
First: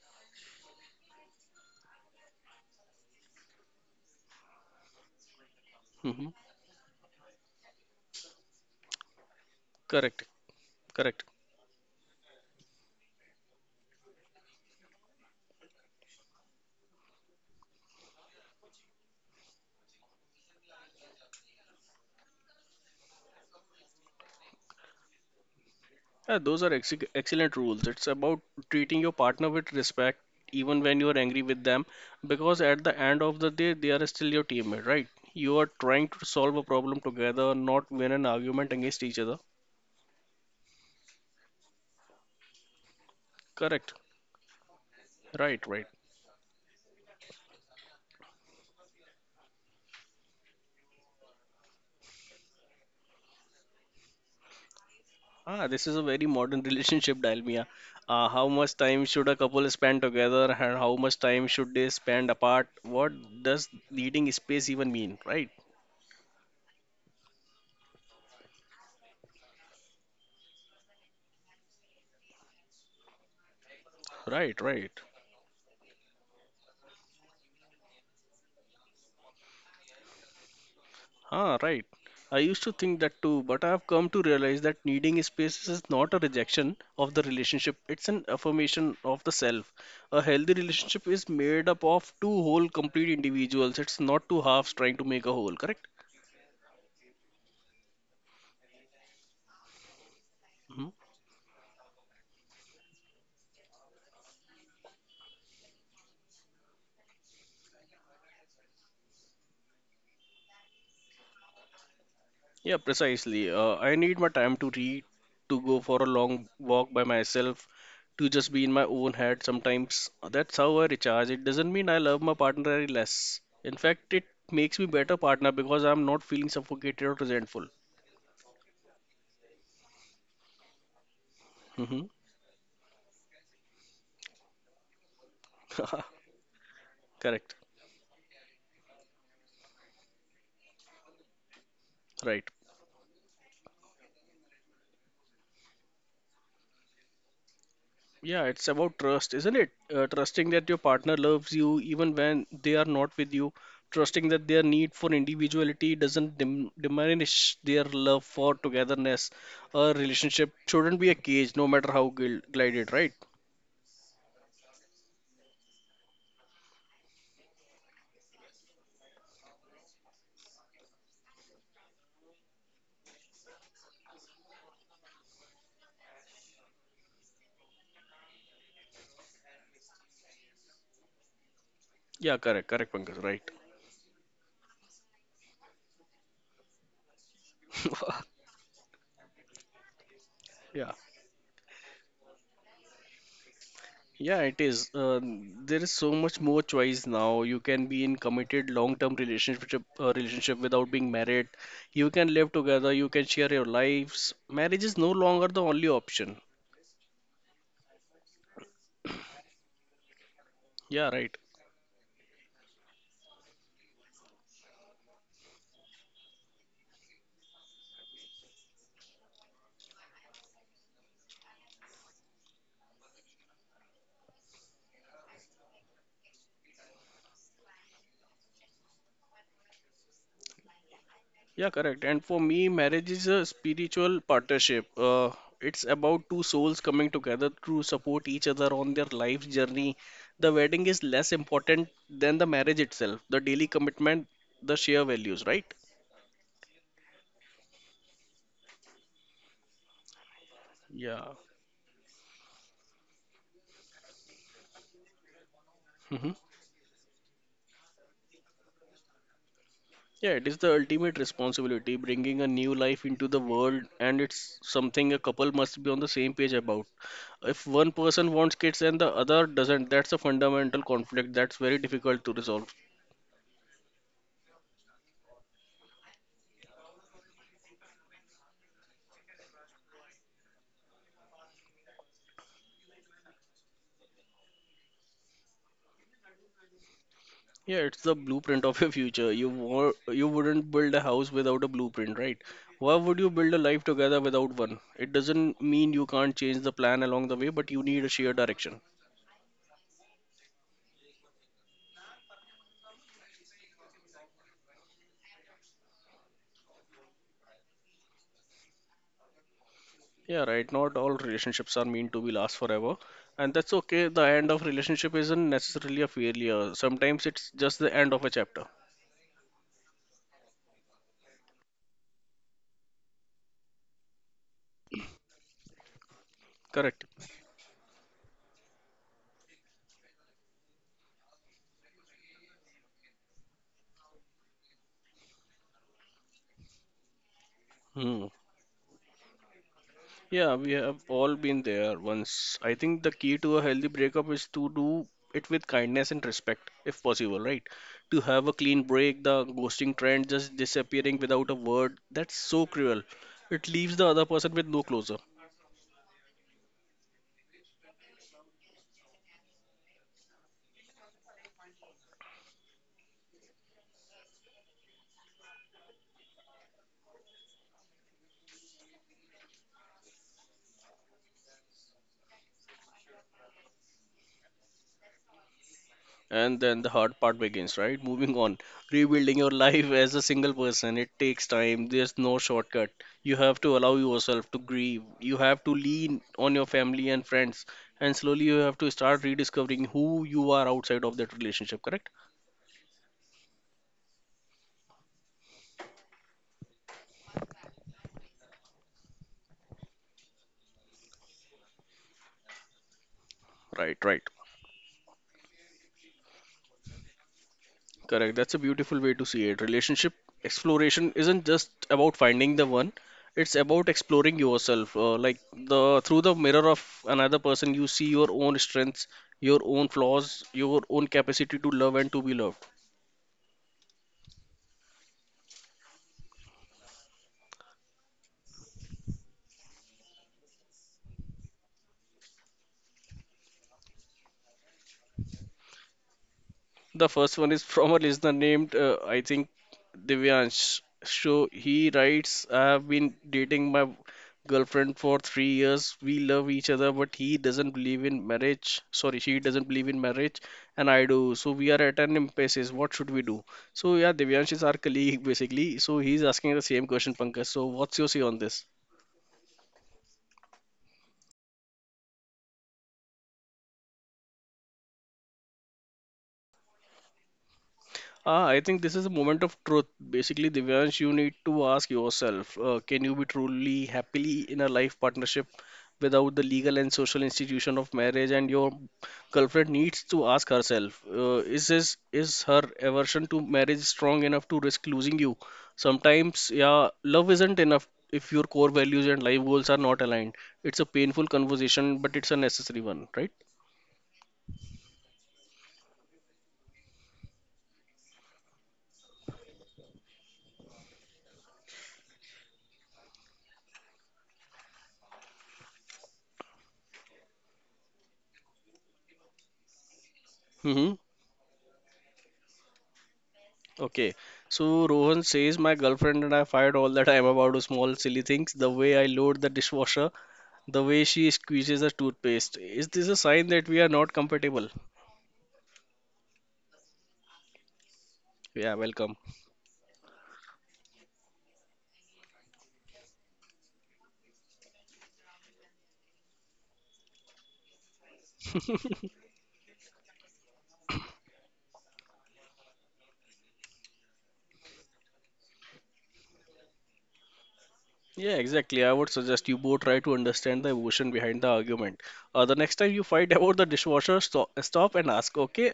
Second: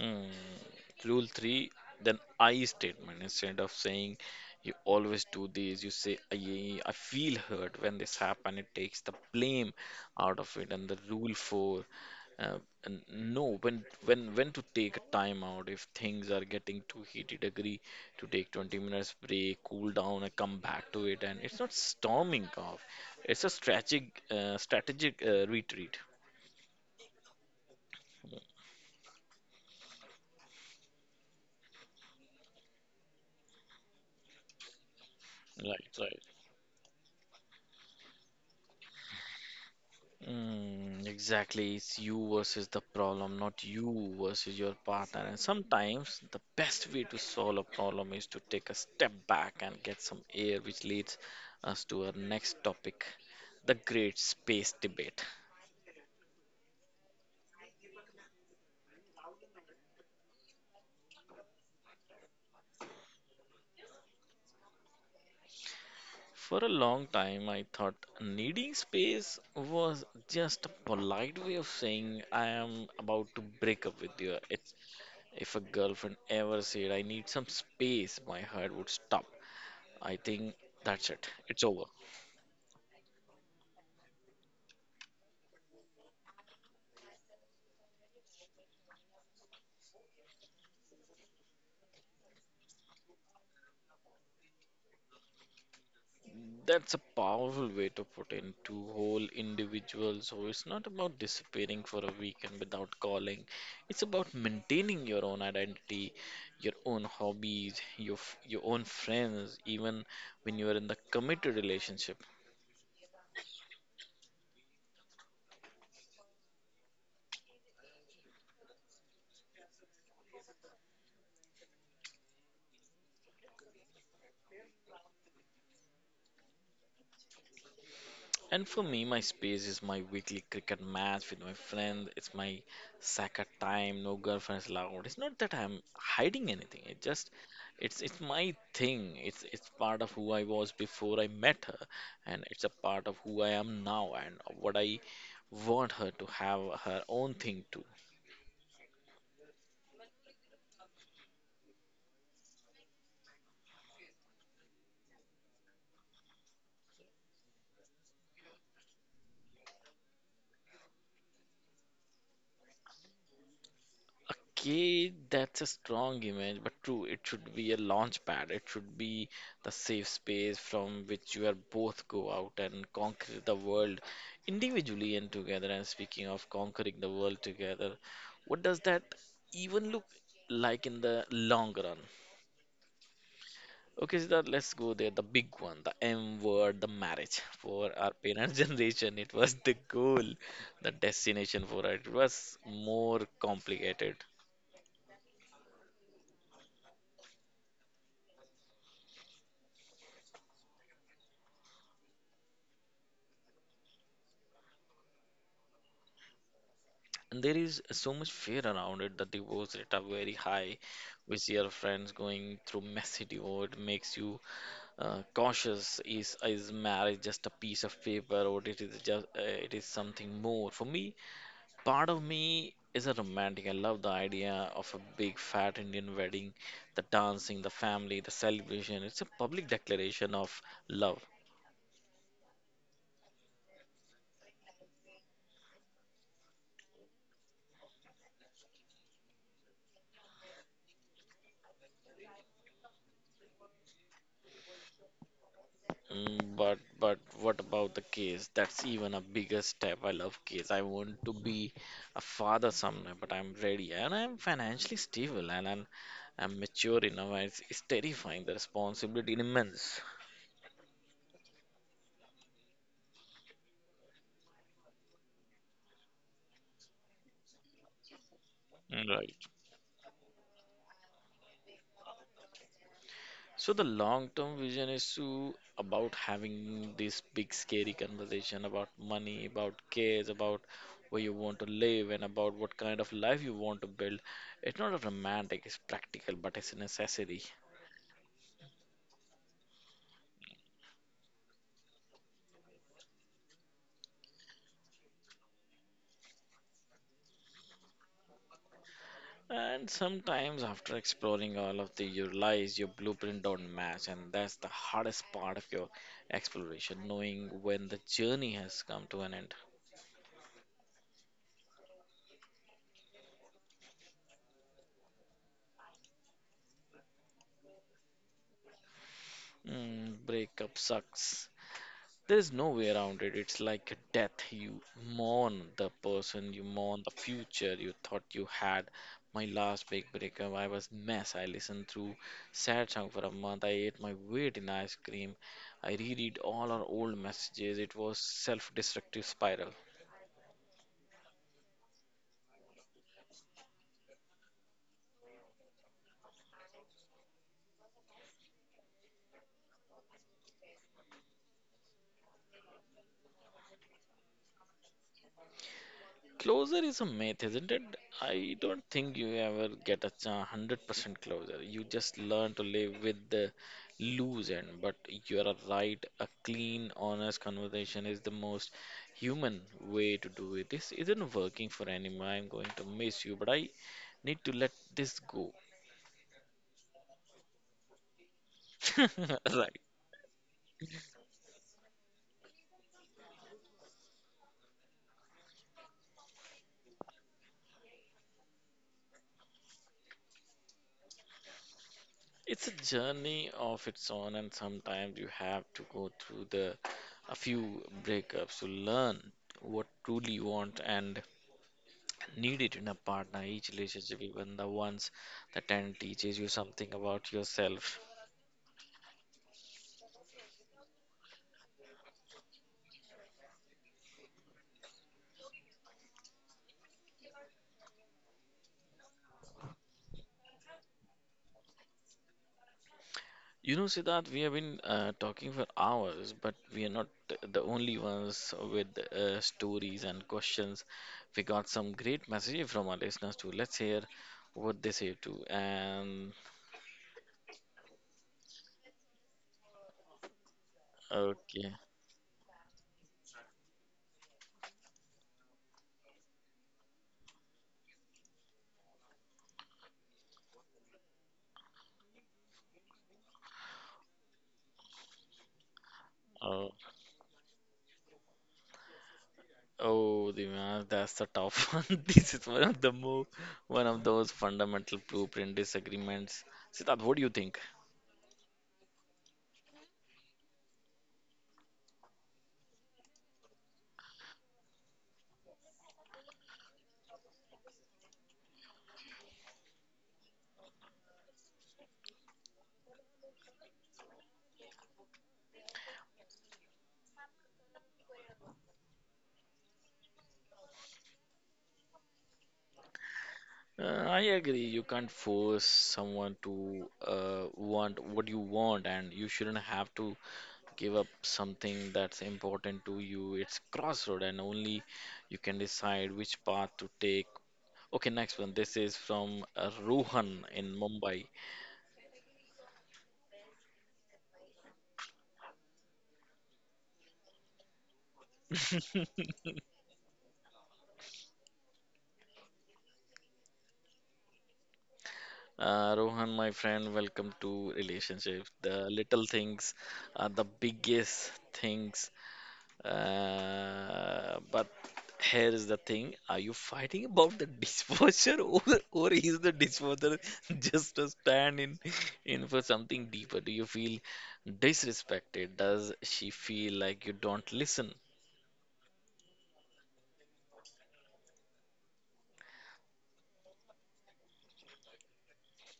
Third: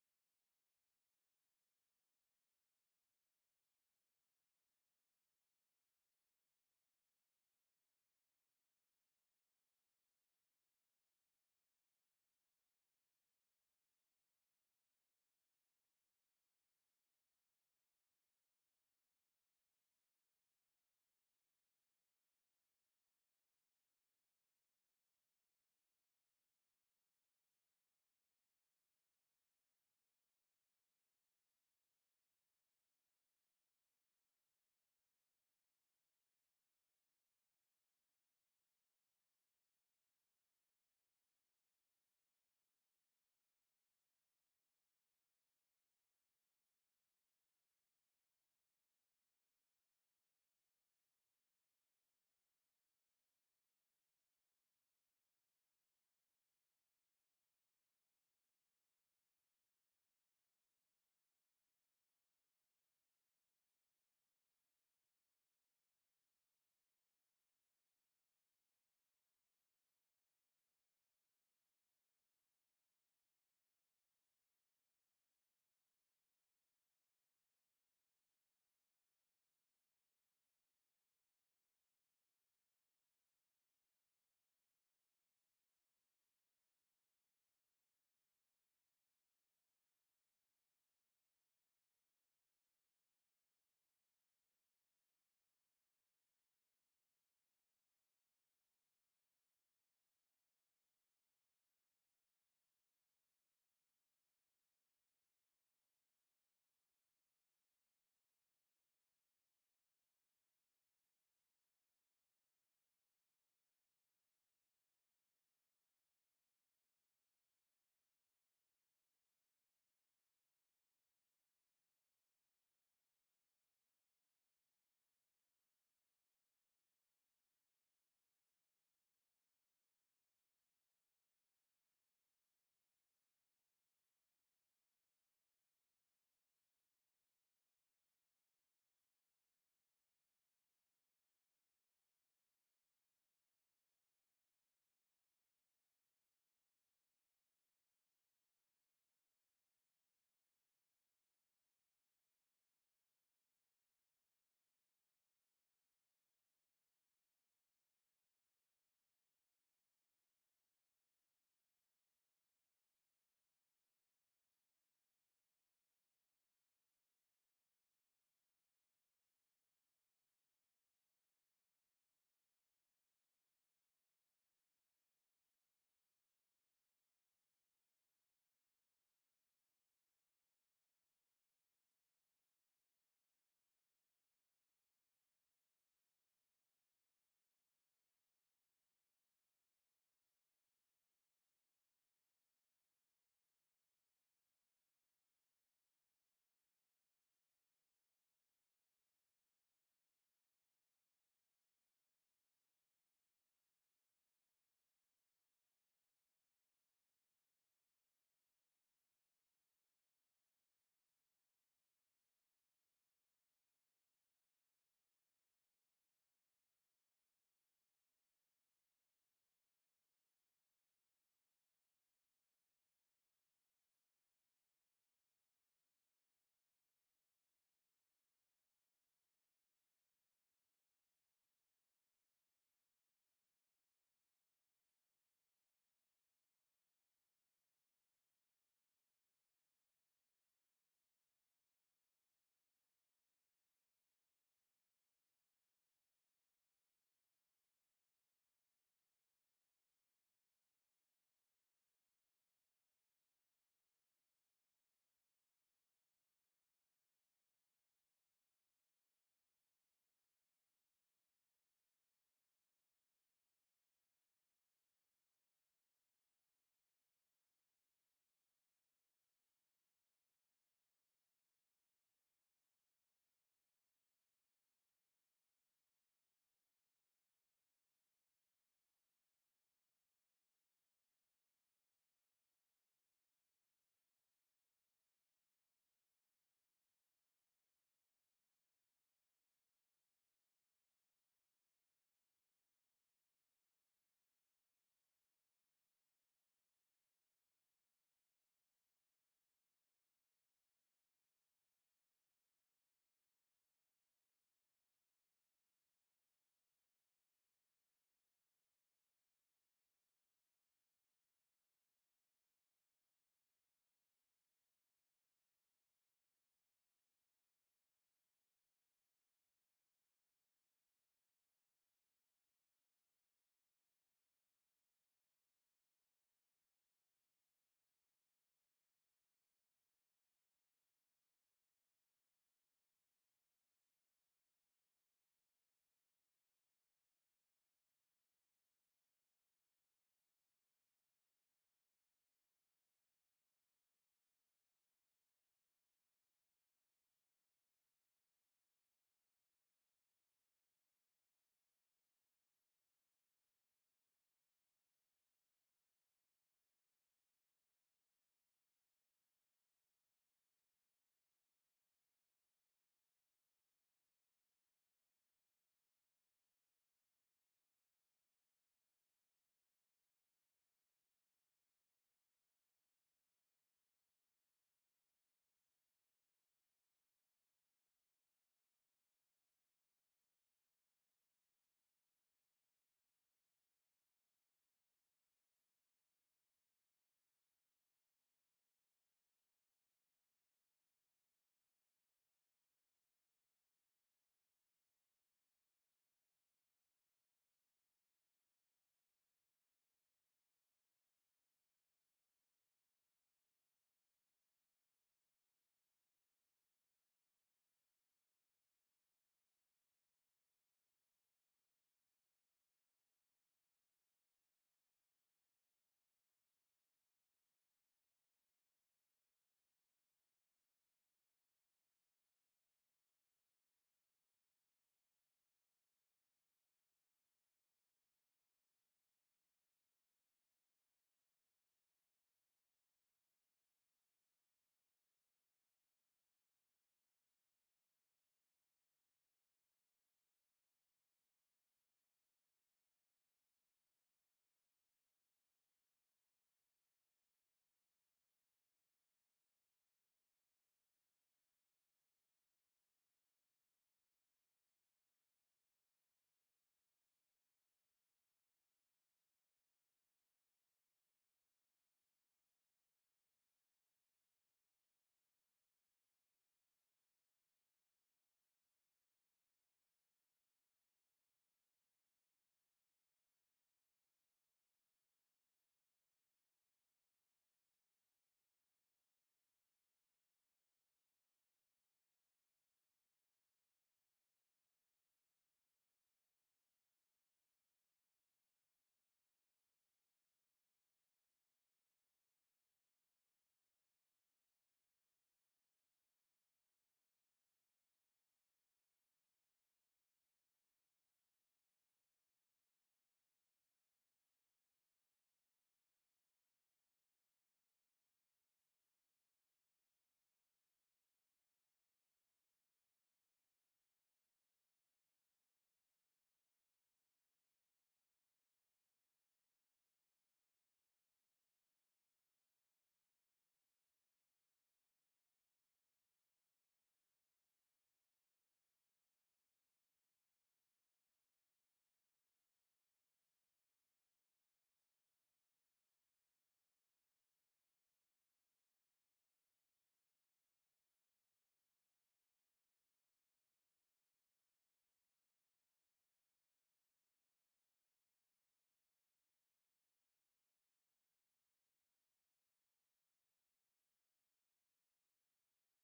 Mm, rule three, then I statement. Instead of saying you always do this, you say hmm I, I feel hurt when this happened. It takes the blame Correct, out of it. And the correct, rule four, uh, and no, when when when to take a time out if things are getting too heated, agree to take twenty minutes break, cool down, and come back to it. And it's not storming off; it's a strategic uh, strategic uh, retreat. yeah, those are ex- excellent rules. It's about treating your partner with respect even when you're angry with them, because at the end of the day they are still your teammate, right? You are Right, trying right. to solve a problem together, not win an argument against each other. Mm, exactly. It's you versus the problem, not Correct, you versus your partner. And right, right. sometimes the best way to solve a problem is to take a step back and get some air, which leads us to our next topic, the great space debate. Ah, this is a very modern relationship dalmia. Uh, how much time should a couple spend together, and how much time should they spend apart? What does needing space even mean, right? For a long time, I thought needing space was just a polite way of saying I am about to break up with you. Right, It's, right. if a girlfriend ever said, I need some space, my heart would stop. I think that's it. Ah, It's over. right. I used to think that too, but I have come to realize that needing space is not a rejection of the relationship, it's an affirmation of the self. A healthy relationship is made up of two whole, complete individuals. It's not two halves trying to make a whole, correct? That's a powerful way to put into whole individual. So it's not Mm-hmm. about disappearing for a weekend without calling. It's about maintaining your own identity, your own hobbies, your f- your own friends, even when you are in the committed relationship. Yeah, precisely. Uh, I need my time to read, to go for a long walk by myself, to just be in my own head sometimes. That's how I recharge. It doesn't mean I love my partner any less. In fact, it makes me better partner because I'm not feeling suffocated or resentful. And for me, my space is my weekly cricket match with my hmm friend. It's my soccer time. No girlfriends allowed. It's not that I'm hiding anything. It just, Correct. it's it's my thing. It's it's part of who I was before I met her, and Right. it's a part of who I am now and what I want her to have her own thing too. Yeah, it's about trust, isn't it? Uh, trusting that your partner loves you even when they are not with you. Trusting that their need for individuality doesn't dim diminish their love for togetherness. A relationship shouldn't be a cage, no matter how gil- glided, right? Okay, that's a strong image, but true, it should be a launch pad. It should be the safe space from which you are both go out and conquer the world individually and together. And speaking of conquering the world together, what does that even look like in the long run? Yeah, correct, correct, Pankaj, right. Okay, Siddharth, let's go there. The big one, the M word, the marriage. For our parents' generation, it was the goal, the Yeah. destination for it. It was more complicated. Yeah, it is. Uh, there is so much more choice now. You can be in committed long-term relationship uh, relationship without being married. You can live together. You can share your lives. Marriage is no longer the only option. And there is so much fear around it. The divorce rate are very high. Yeah, We right. see our friends going through messy divorce. It makes you uh, cautious. Is is marriage just a piece of paper, or it is just uh, it is something more? For me, part of me is a romantic. I love the idea of a big fat Indian wedding, the dancing, the family, the celebration. It's a public declaration of love. Yeah, correct. And for me, marriage is a spiritual partnership. Uh, it's about two souls coming together to support each other on their life journey. The wedding is less important than the marriage itself. The daily commitment, the shared values, right? Mm, But but what about the case? That's even a bigger step. I love case. I want Yeah. to be a father someday, but I'm ready and I'm financially stable and I'm, I'm mature enough. And it's, it's terrifying. The responsibility immense. Yeah, it is the ultimate responsibility, bringing a new life into the world, and it's something a couple must be on the same page about. If one person wants kids and the Right. other doesn't, that's a fundamental conflict that's very difficult to resolve. So the long-term vision is to about having this big scary conversation about money, about cares, about where you want to live and about what kind of life you want to build. It's not a romantic, it's practical, but it's a necessity. Yeah, it's the blueprint of your future. You wa- you wouldn't build a house without a blueprint, right? Why would you build a life together without one? It doesn't mean you can't change the plan along the way, but you need a shared direction. And sometimes, after exploring all of the, you realize your blueprint don't match, and that's the hardest part of your exploration, knowing when the journey has come to an end. Yeah, right. Not all relationships are meant to be last forever, and that's okay. The end of relationship isn't necessarily a failure. Sometimes it's just the end of a chapter. Mm, breakup sucks. There's no way around it. It's like a death. You mourn the person, you mourn Correct. the future you thought you had. My last big breakup, I was mess. I listened through sad song for a month. I ate my weight in ice cream. I reread all our old messages. It was Hmm. self-destructive spiral. Yeah, we have all been there once. I think the key to a healthy breakup is to do it with kindness and respect, if possible, right? To have a clean break, the ghosting trend just disappearing without a word, that's so cruel. It leaves the other person with no closure. Closure is a myth, isn't it? I don't think you ever get a cha- one hundred percent closure. You just learn to live with the loose end. But you are right, a clean, honest conversation is the most human way to do it. This isn't working for anymore. I'm going to miss you, but I need to let this go. And then the hard part begins, right? Moving on. Rebuilding your Right. life as a single person. It takes time. There's no shortcut. You have to allow yourself to grieve. You have to lean on your family and friends. And slowly you have to start rediscovering who you are outside of that relationship, correct? It's a journey of its own, and sometimes you have to go through the a few breakups to learn what truly you want and needed in a partner. Each Right, relationship, right. even the ones that tend teaches you something about yourself. Correct. That's a beautiful way to see it. Relationship exploration isn't just about finding the one, it's about exploring yourself. Uh, like the through the mirror of another person, you see your own strengths, your own flaws, your own capacity to love and to be loved. You know, Siddharth, we have been uh, talking for hours, but we are not the only ones with uh, stories and questions. We got some great messages from our listeners too. Let's hear what they say too. And The first one is from a listener named, uh, I think, Divyansh. So okay. he writes, I have been dating my girlfriend for three years. We love each other, but he doesn't believe in marriage. Sorry, she doesn't believe in marriage, and I do. So we are at an impasse. What should we do? So yeah, Divyansh is our colleague basically. So he's asking the Oh, same question, Pankaj. So what's your say on this? oh, Divyang, that's the tough one. This is one of the more, one of those fundamental blueprint disagreements. Siddharth, what do you think? Ah, I think this is a moment of truth. Basically, Divyansh, you need to ask yourself, uh, can you be truly happily in a life partnership without the legal and social institution of marriage? And your girlfriend needs to ask herself, uh, is this, is her aversion to marriage strong enough to risk losing you? Sometimes, yeah, love isn't enough if your core values and life goals are not aligned. It's a painful conversation, but it's a necessary one, right? Uh, I agree. You can't force someone to uh, want what you want, and you shouldn't have to give up something that's important to you. It's crossroad, and only you can decide which path to take. Okay, next one. This is from uh, Rohan in Mm-hmm. Mumbai. Okay, so Rohan says my girlfriend and I fight all the time about small silly things, the way I load the dishwasher, the way she squeezes the toothpaste. Is this a sign that we are not compatible? Uh, Rohan, my friend, welcome to Relationship. Yeah, The welcome. little things are the biggest things. Uh, but here is the thing: Are you fighting about the dishwasher, or or is the dishwasher just a stand in in for something deeper? Do you feel disrespected? Does she feel like you don't listen? Yeah, exactly. I would suggest you both try to understand the emotion behind the argument. Uh, the next time you fight about the dishwasher, stop, stop and ask, okay,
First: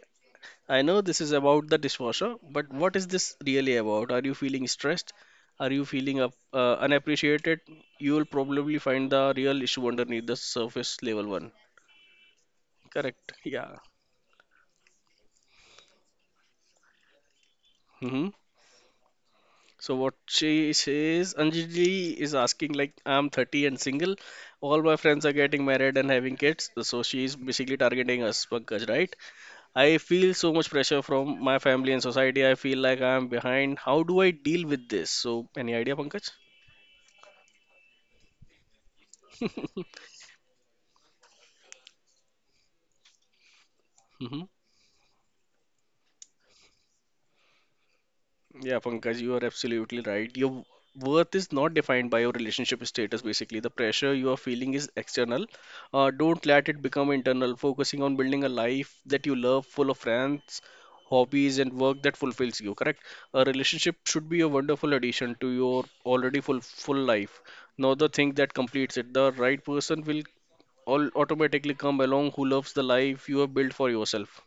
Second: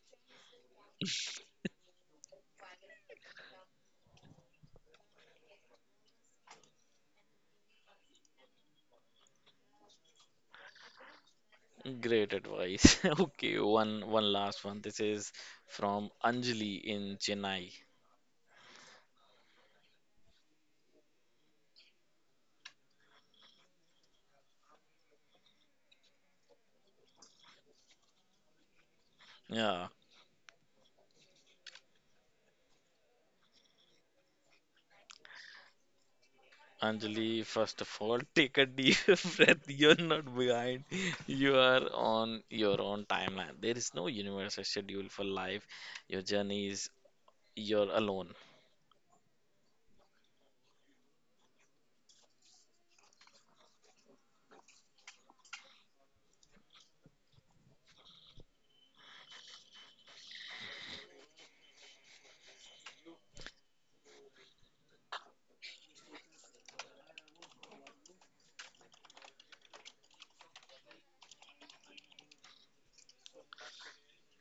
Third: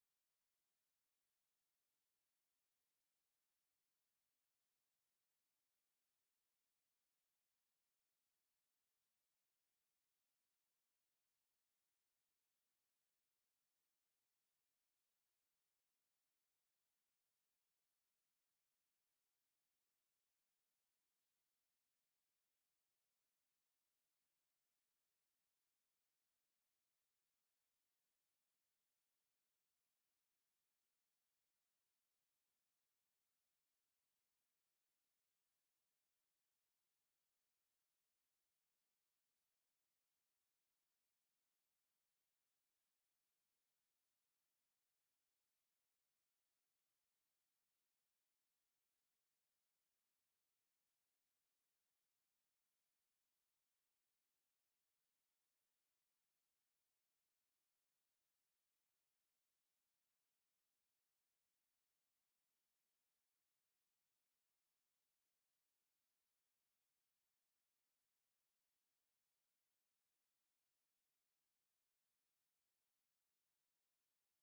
I know this is about the dishwasher, but what is this really about? Are you feeling stressed? Are you feeling up, uh, unappreciated? You will probably find the real issue underneath the surface level one. Great advice. Correct. Okay, Yeah. one one last one. This is from Anjali in Chennai. hmm So what she says, Anjali is asking like, I'm thirty and single. All my friends are getting married and having kids. So she is basically targeting us, Pankaj, right? Yeah. I feel so much pressure from my family and society. I feel like I'm behind. How do I deal with this? So any idea, Pankaj? Anjali, first of all, take a deep breath. You're not behind. You are on your own timeline. There is no Hmm. universal schedule for life. Your journey is you're alone. Yeah, Pankaj, you are absolutely right. Your worth is not defined by your relationship status, basically. The pressure you are feeling is external. Uh, don't let it become internal. Focusing on building a life that you love, full of friends, hobbies, and work that fulfills you, correct? A relationship should be a wonderful addition to your already full full life, not the thing that completes it. The right person will all automatically come along who loves the life you have built for yourself.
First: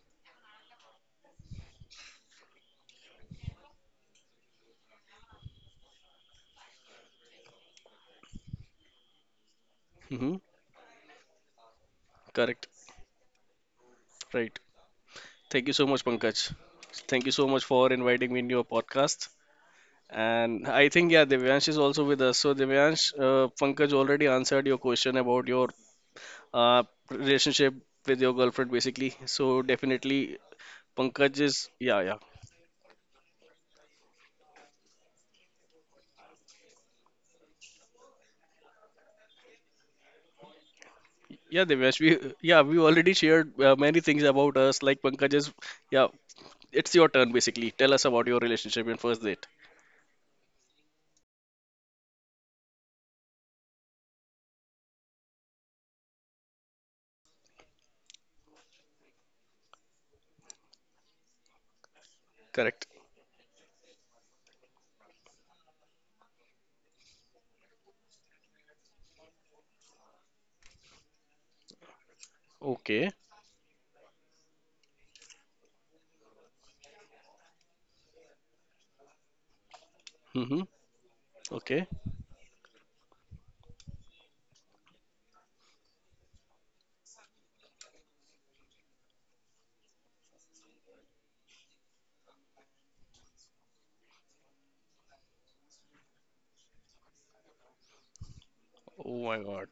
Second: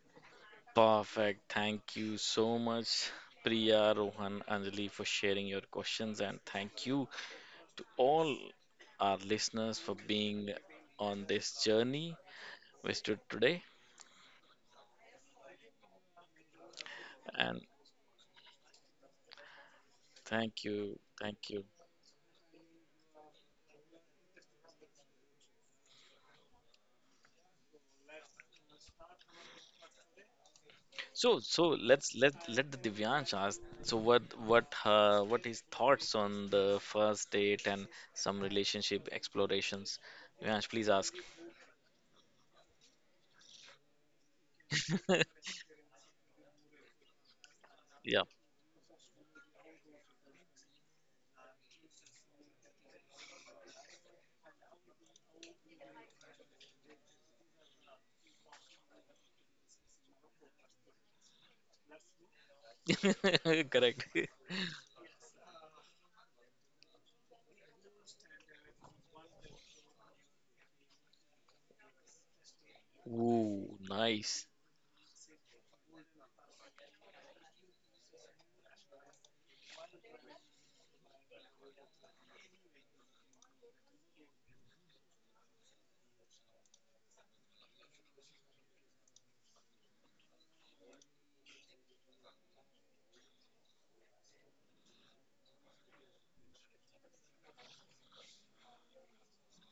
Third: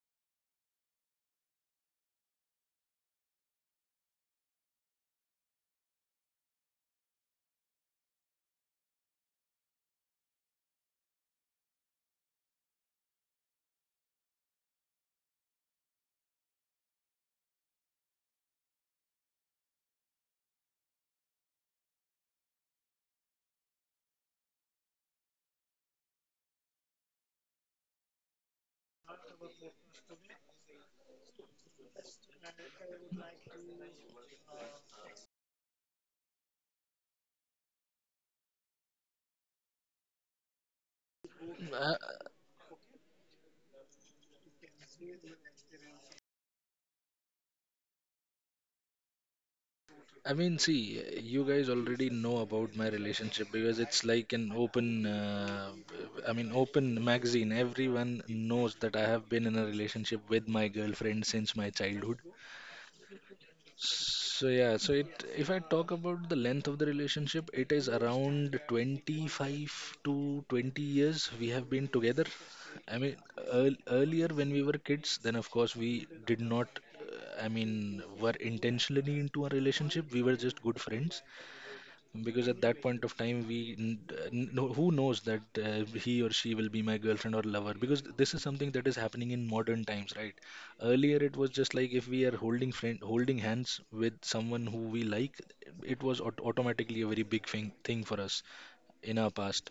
Perfect. Thank you so much, Priya, Rohan, Anjali, for sharing your questions. And thank you to all our listeners for hmm being on this journey Correct. with you today. Right. Thank you so much, Pankaj. Thank you so And much for inviting me in your podcast. thank And I you. think, yeah, Thank you. Devyansh is also with us. So, Devyansh, uh, Pankaj already answered your question about your uh, relationship with your girlfriend, basically. So, definitely, So, Pankaj is, so yeah, let's yeah. let let the Divyansh ask. So, what what her what his thoughts on the first date and some relationship explorations? Divyansh, please ask. Yeah, I, Devyansh, we, yeah, we already shared uh, many things about us, like Pankaj is, yeah, it's your turn, basically. Tell us Yeah, about your relationship in first date. I mean, see, you guys already know about my relationship because it's like an open, uh, I mean, open magazine. Everyone knows that I have been in a relationship with my girlfriend since my childhood. Correct. correct. So yeah, so it if I talk about the length of the relationship, it is around twenty-five to twenty years we have been together. I Okay. mean, earl Ooh, earlier nice. when we were kids, then of course we did not, uh, I mean, were intentionally into a relationship. We were Mm-hmm. just good friends Okay. because at that point of time we n- n- no- who knows that uh, he or she will be my girlfriend or lover, because this is something that is happening in modern times, right? Earlier it was just like if we are holding friend holding hands with someone who we like, it was aut- automatically a very big thing thing for us Oh in our my God. past.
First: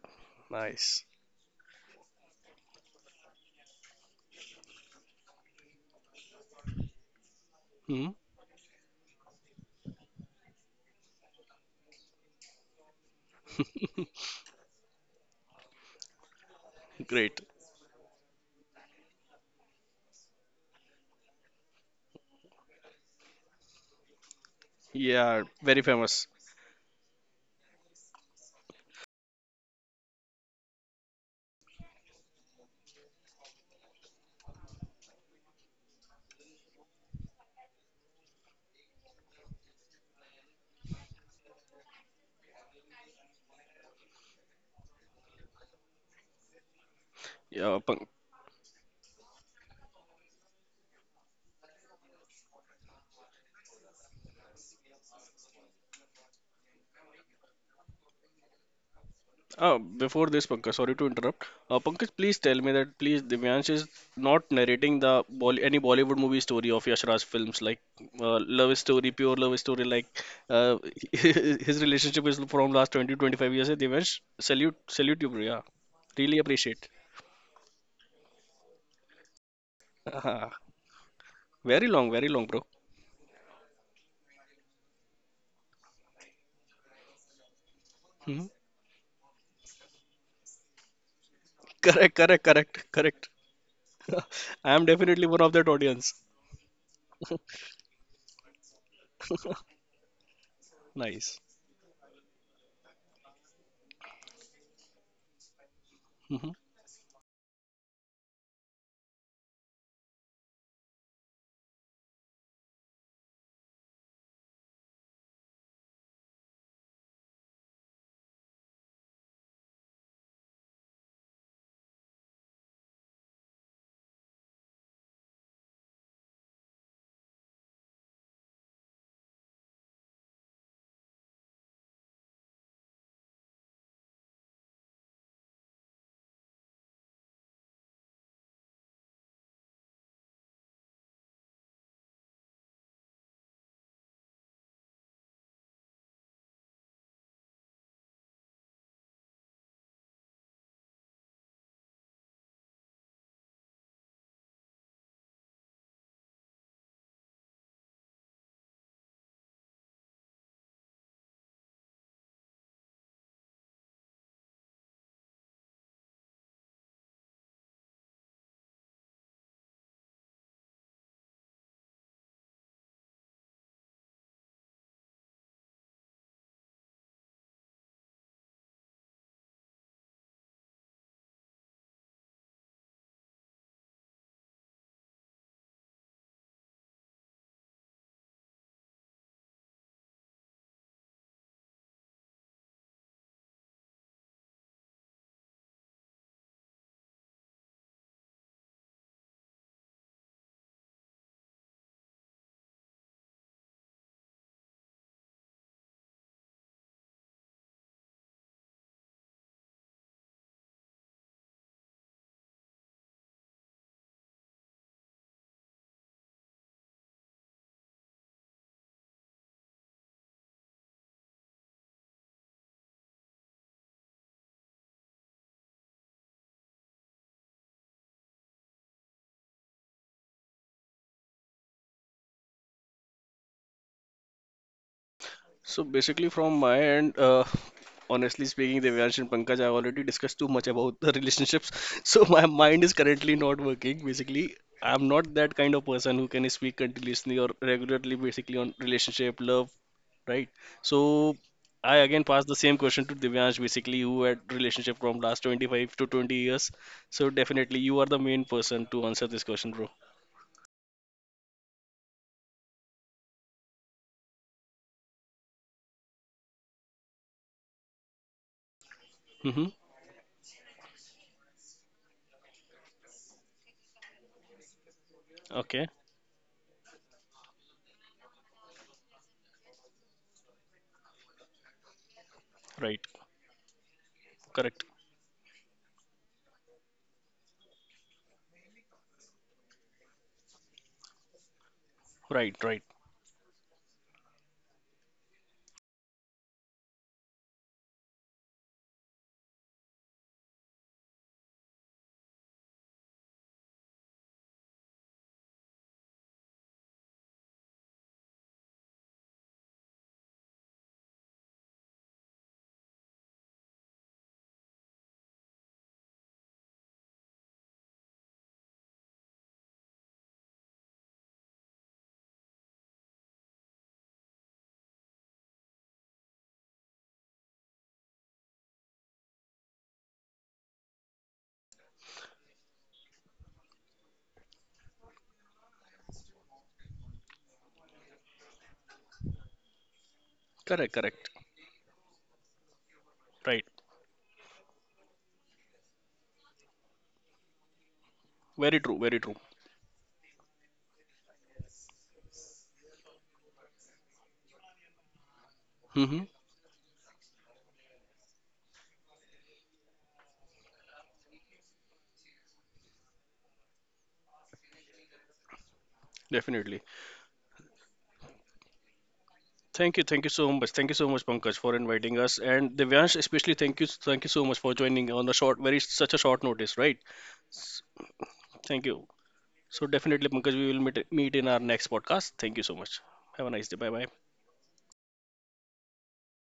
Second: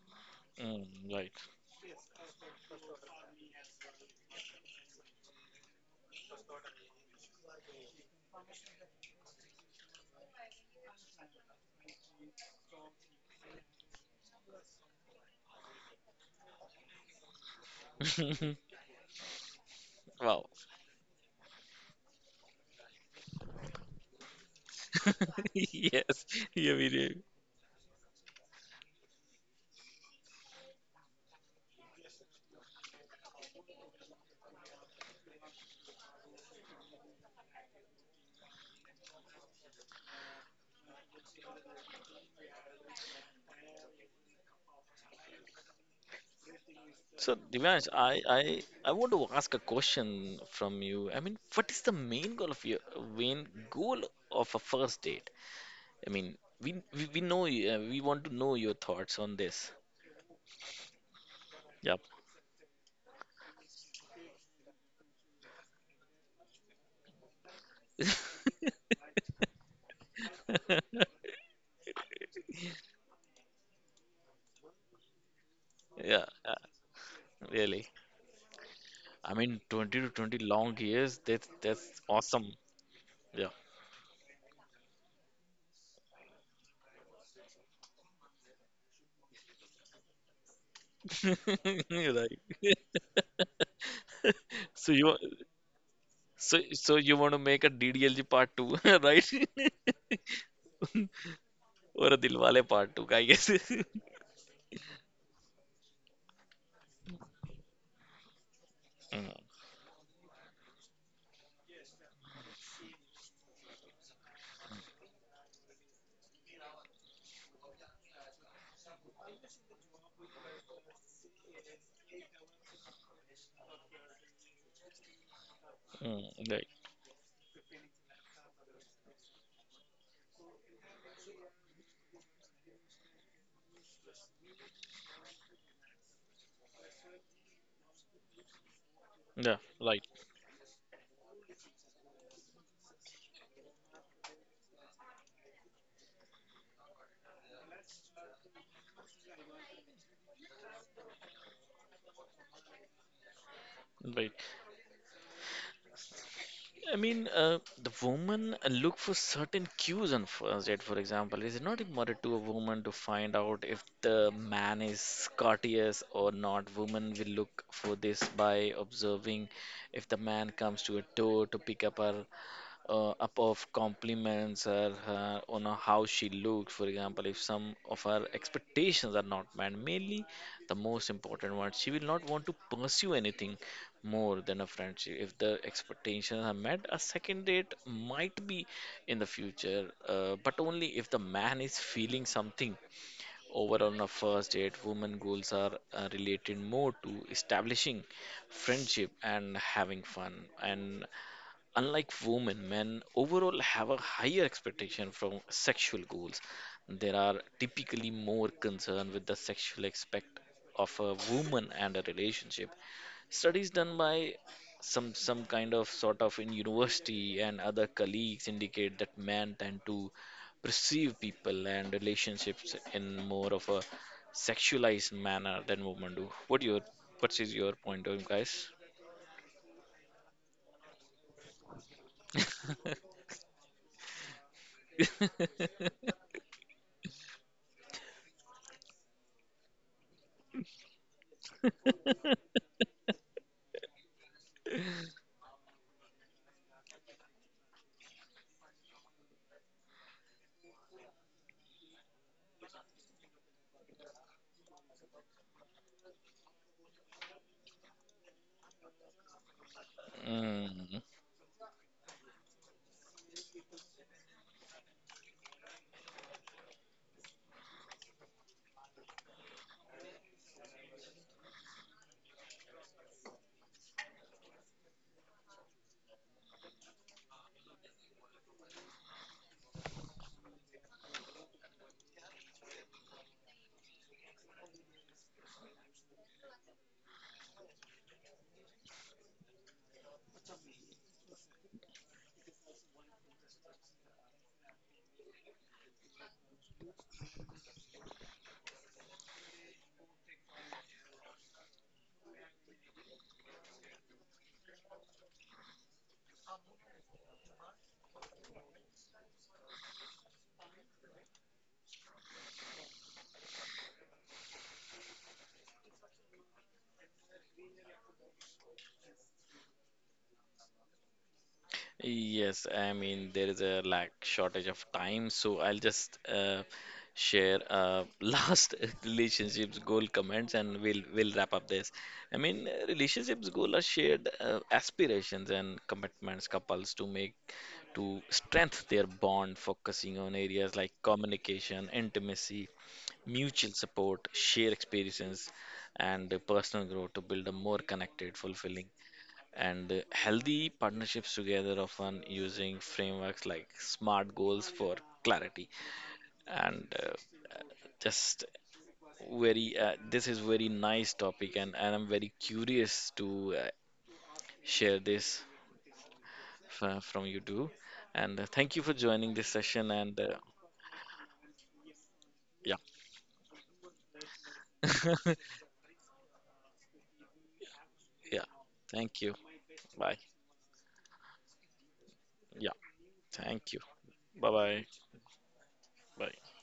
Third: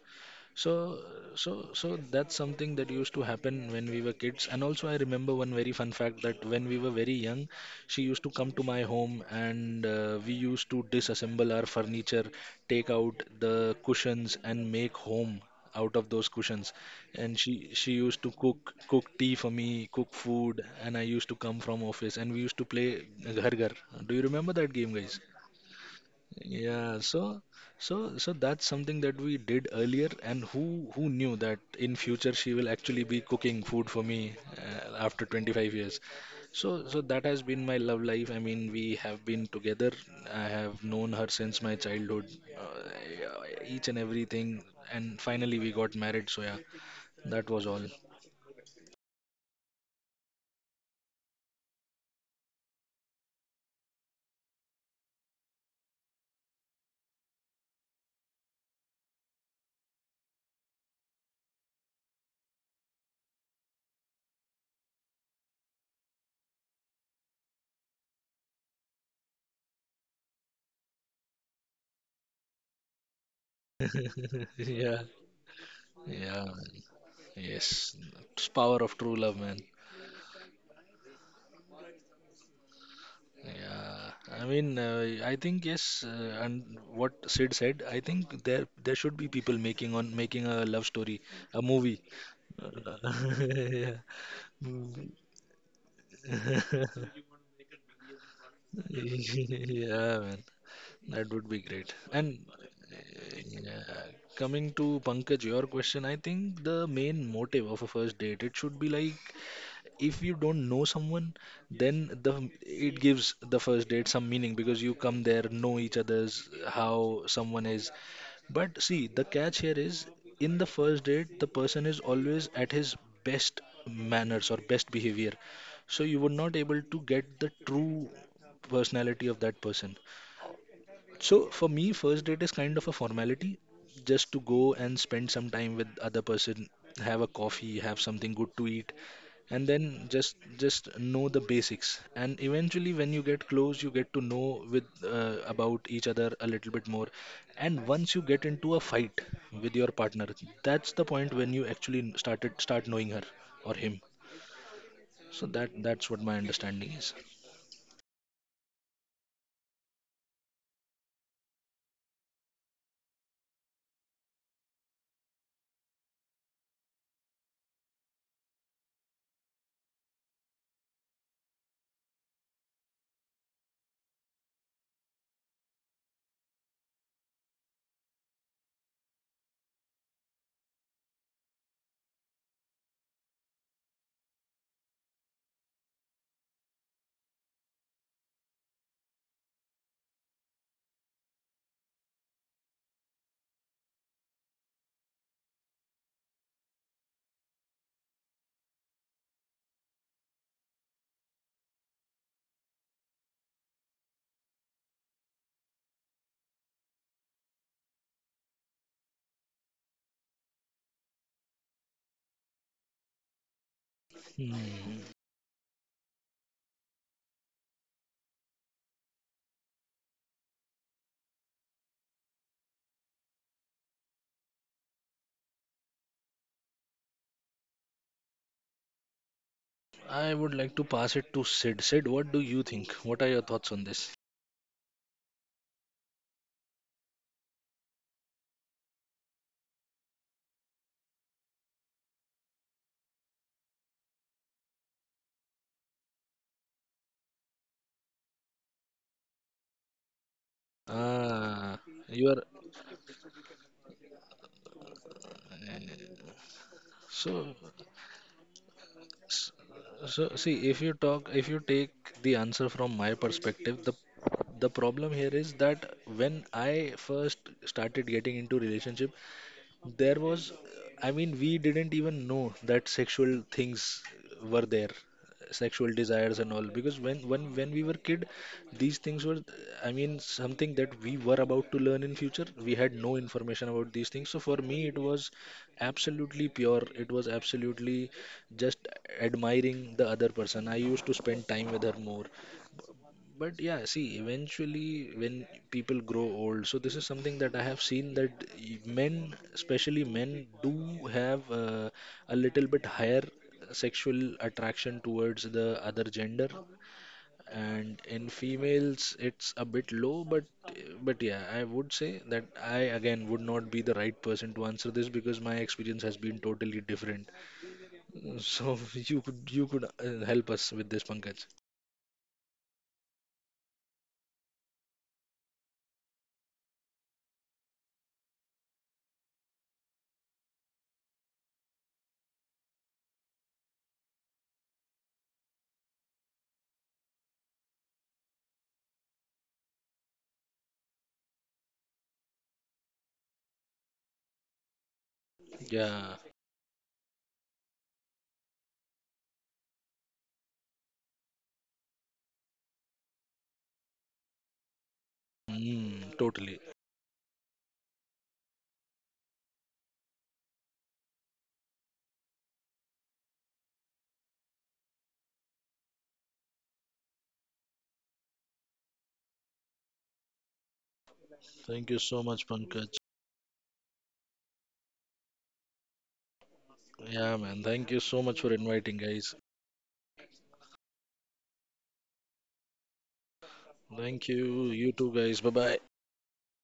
so Nice. Mm, right. so so that's something that used to happen when we were kids. And also, I remember one very fun fact that when we were very young, she hmm used to come to my home, and uh, we used to disassemble our furniture, take out the cushions, and make home out of those cushions. And Great. she she used to cook cook tea for me, cook Wow. food, and I used to come from office, and we used to play, uh, ghar ghar. Do you remember that game, guys? Yeah, very Yes. famous. Yeah, we Yeah, do. so so so that's something that we did earlier. And who who knew that in future she will actually be cooking food for me uh, after twenty-five years. So so that has been my love life. I mean, we have been together. I have known her since my childhood, uh, each and everything, and finally we got married. So yeah, So, that was Yeah, all. Divyansh, Pank- I, I I want to ask a question from you. I mean, what is the main goal of your main goal of a first date? I mean, we we, we know you- uh, we want to know your thoughts on this. Uh, before this, Pankaj, sorry to interrupt. Uh, Yep. Pankaj, please tell me that please Divyansh is not narrating the Bolly any Bollywood movie story of Yash Raj films like uh, love story, pure love story like uh, his relationship is from last twenty twenty five years. Eh, Divyansh, salute, Yeah, salute you, bro. Yeah, Yeah, really yeah, uh, appreciate. really. yes, it's power of true I love, man. mean, twenty to twenty Ah, long years, that's very that's long, very long, awesome. bro. Yeah. Yeah, I mean, uh, I think yes, uh, and what Sid said, I think Mhm. there there should be people making on making a love story, a movie. You're Correct, right. correct, correct, correct. Yeah. I am So you Mm. wa- definitely one of that audience. so so you want to make a D D L G part two, right? Yeah, man, that Nice. would be great. Or a And Dilwale part two, I uh, guess. yeah, coming to Pankaj, your question, I Hmm. think the main motive of a first date, it should be like, Mm. if you don't know someone, then the it gives the first date some meaning, because you come there, know each other's, how someone is. But see, the catch here is, in the first date, the person is always at his best manners or best behavior, so you were Mm, not right. able to get the true personality of that person. So for me, first date is kind of a formality, just to go and spend some time with other person, have a coffee, have something good to eat, Yeah, and then right, just just know the basics. And eventually when you get close, you get to know with, uh, about each other a little bit more. And once you get into a fight with your partner, that's the point when you actually started start knowing her or him. right. So that that's what my understanding I is. mean, uh, the woman uh, look for certain cues on first date, for example. Is it not important to a woman to find out if the man is courteous or not? Woman will look for this by observing if the man comes to a door to pick up her uh, up of compliments or her on a- how she looks, for example. If some of her expectations are not met, mainly the most important one, she will not want to pursue anything more than a friendship. If the expectations are met, a second date might be in the future, uh, but only if the man is feeling something. Overall, on a first date, women goals are uh, related more to establishing friendship and having fun. And unlike women, men overall have a higher expectation from sexual goals. They are typically more concerned with the sexual aspect of a woman and a relationship. Studies done by Hmm. some some kind of sort of in university and other colleagues indicate that men tend to perceive people and relationships in more of a sexualized manner than women do. What your what is your point of view, guys? I would like to pass it to Sid. sid what do you think? What are your thoughts on this? So basically, from my end, uh, honestly speaking, Devyansh and Pankaj, I already discussed too much about the relationships. So my mind is currently not working. Basically, I'm not that kind of person who can speak continuously or regularly, basically on relationship, love, right? So Ah, I again you are. pass the same question to Devyansh, basically who had relationship from last twenty-five to twenty years. So so definitely, you are the main person to answer this S- question, bro. So, see, if you Mm. talk, if you take the answer from my perspective, the the problem here is that when I first started getting into relationship, Mm-hmm. there was, I mean, we didn't even know that sexual things were there, Okay. sexual desires and all, because when when when we were kid, these things were, I mean, something that we were about to learn in future. We had Right. no information about these things. So for Correct. me, it was absolutely pure. It was absolutely just admiring the other person. I used to spend time with her more. Right. Right. But yeah, see, eventually when people grow old, so this is something that I have seen that y- men, especially men, do have uh, a little bit higher sexual attraction towards the other gender, and in females it's a bit low. But but yeah, I would say that I again would not be the right person to answer this because my experience has been totally different. So you could you could uh, help us with this, Pankaj. Yes, I mean there is a lack shortage of time, so I'll just uh, share uh, last relationships goal comments, and we'll we'll wrap up this. I mean uh, relationships goal are shared uh, aspirations and commitments couples to make to strengthen their bond, focusing on areas like Correct. Correct. communication, intimacy, Right. mutual support, share experiences, Yeah, and uh, personal growth to build a more connected, Very fulfilling true. Very true. and uh, healthy partnerships together, often using frameworks like smart goals for clarity mm, Mm-hmm, totally. and uh, just very uh, this is very nice topic, and, and i'm very curious to uh, share this definitely. f- from you too, and uh, thank you for joining this session, Thank you, and thank you uh, so much. Thank you so much, Pankaj, for Thank you so inviting us. much, And yeah. Pankaj. Divyansh, especially thank you, thank you so much for joining on the short, very such a short notice, right? Yeah, man. S- Thank you so much Yeah, for Thank inviting, you. thank you. guys. So Bye, definitely, Pankaj, we will meet meet in our next podcast. Thank you yeah, so much. Have a nice thank day. you. Bye bye. Thank Bye you. bye, You too, guys. Bye bye. bye.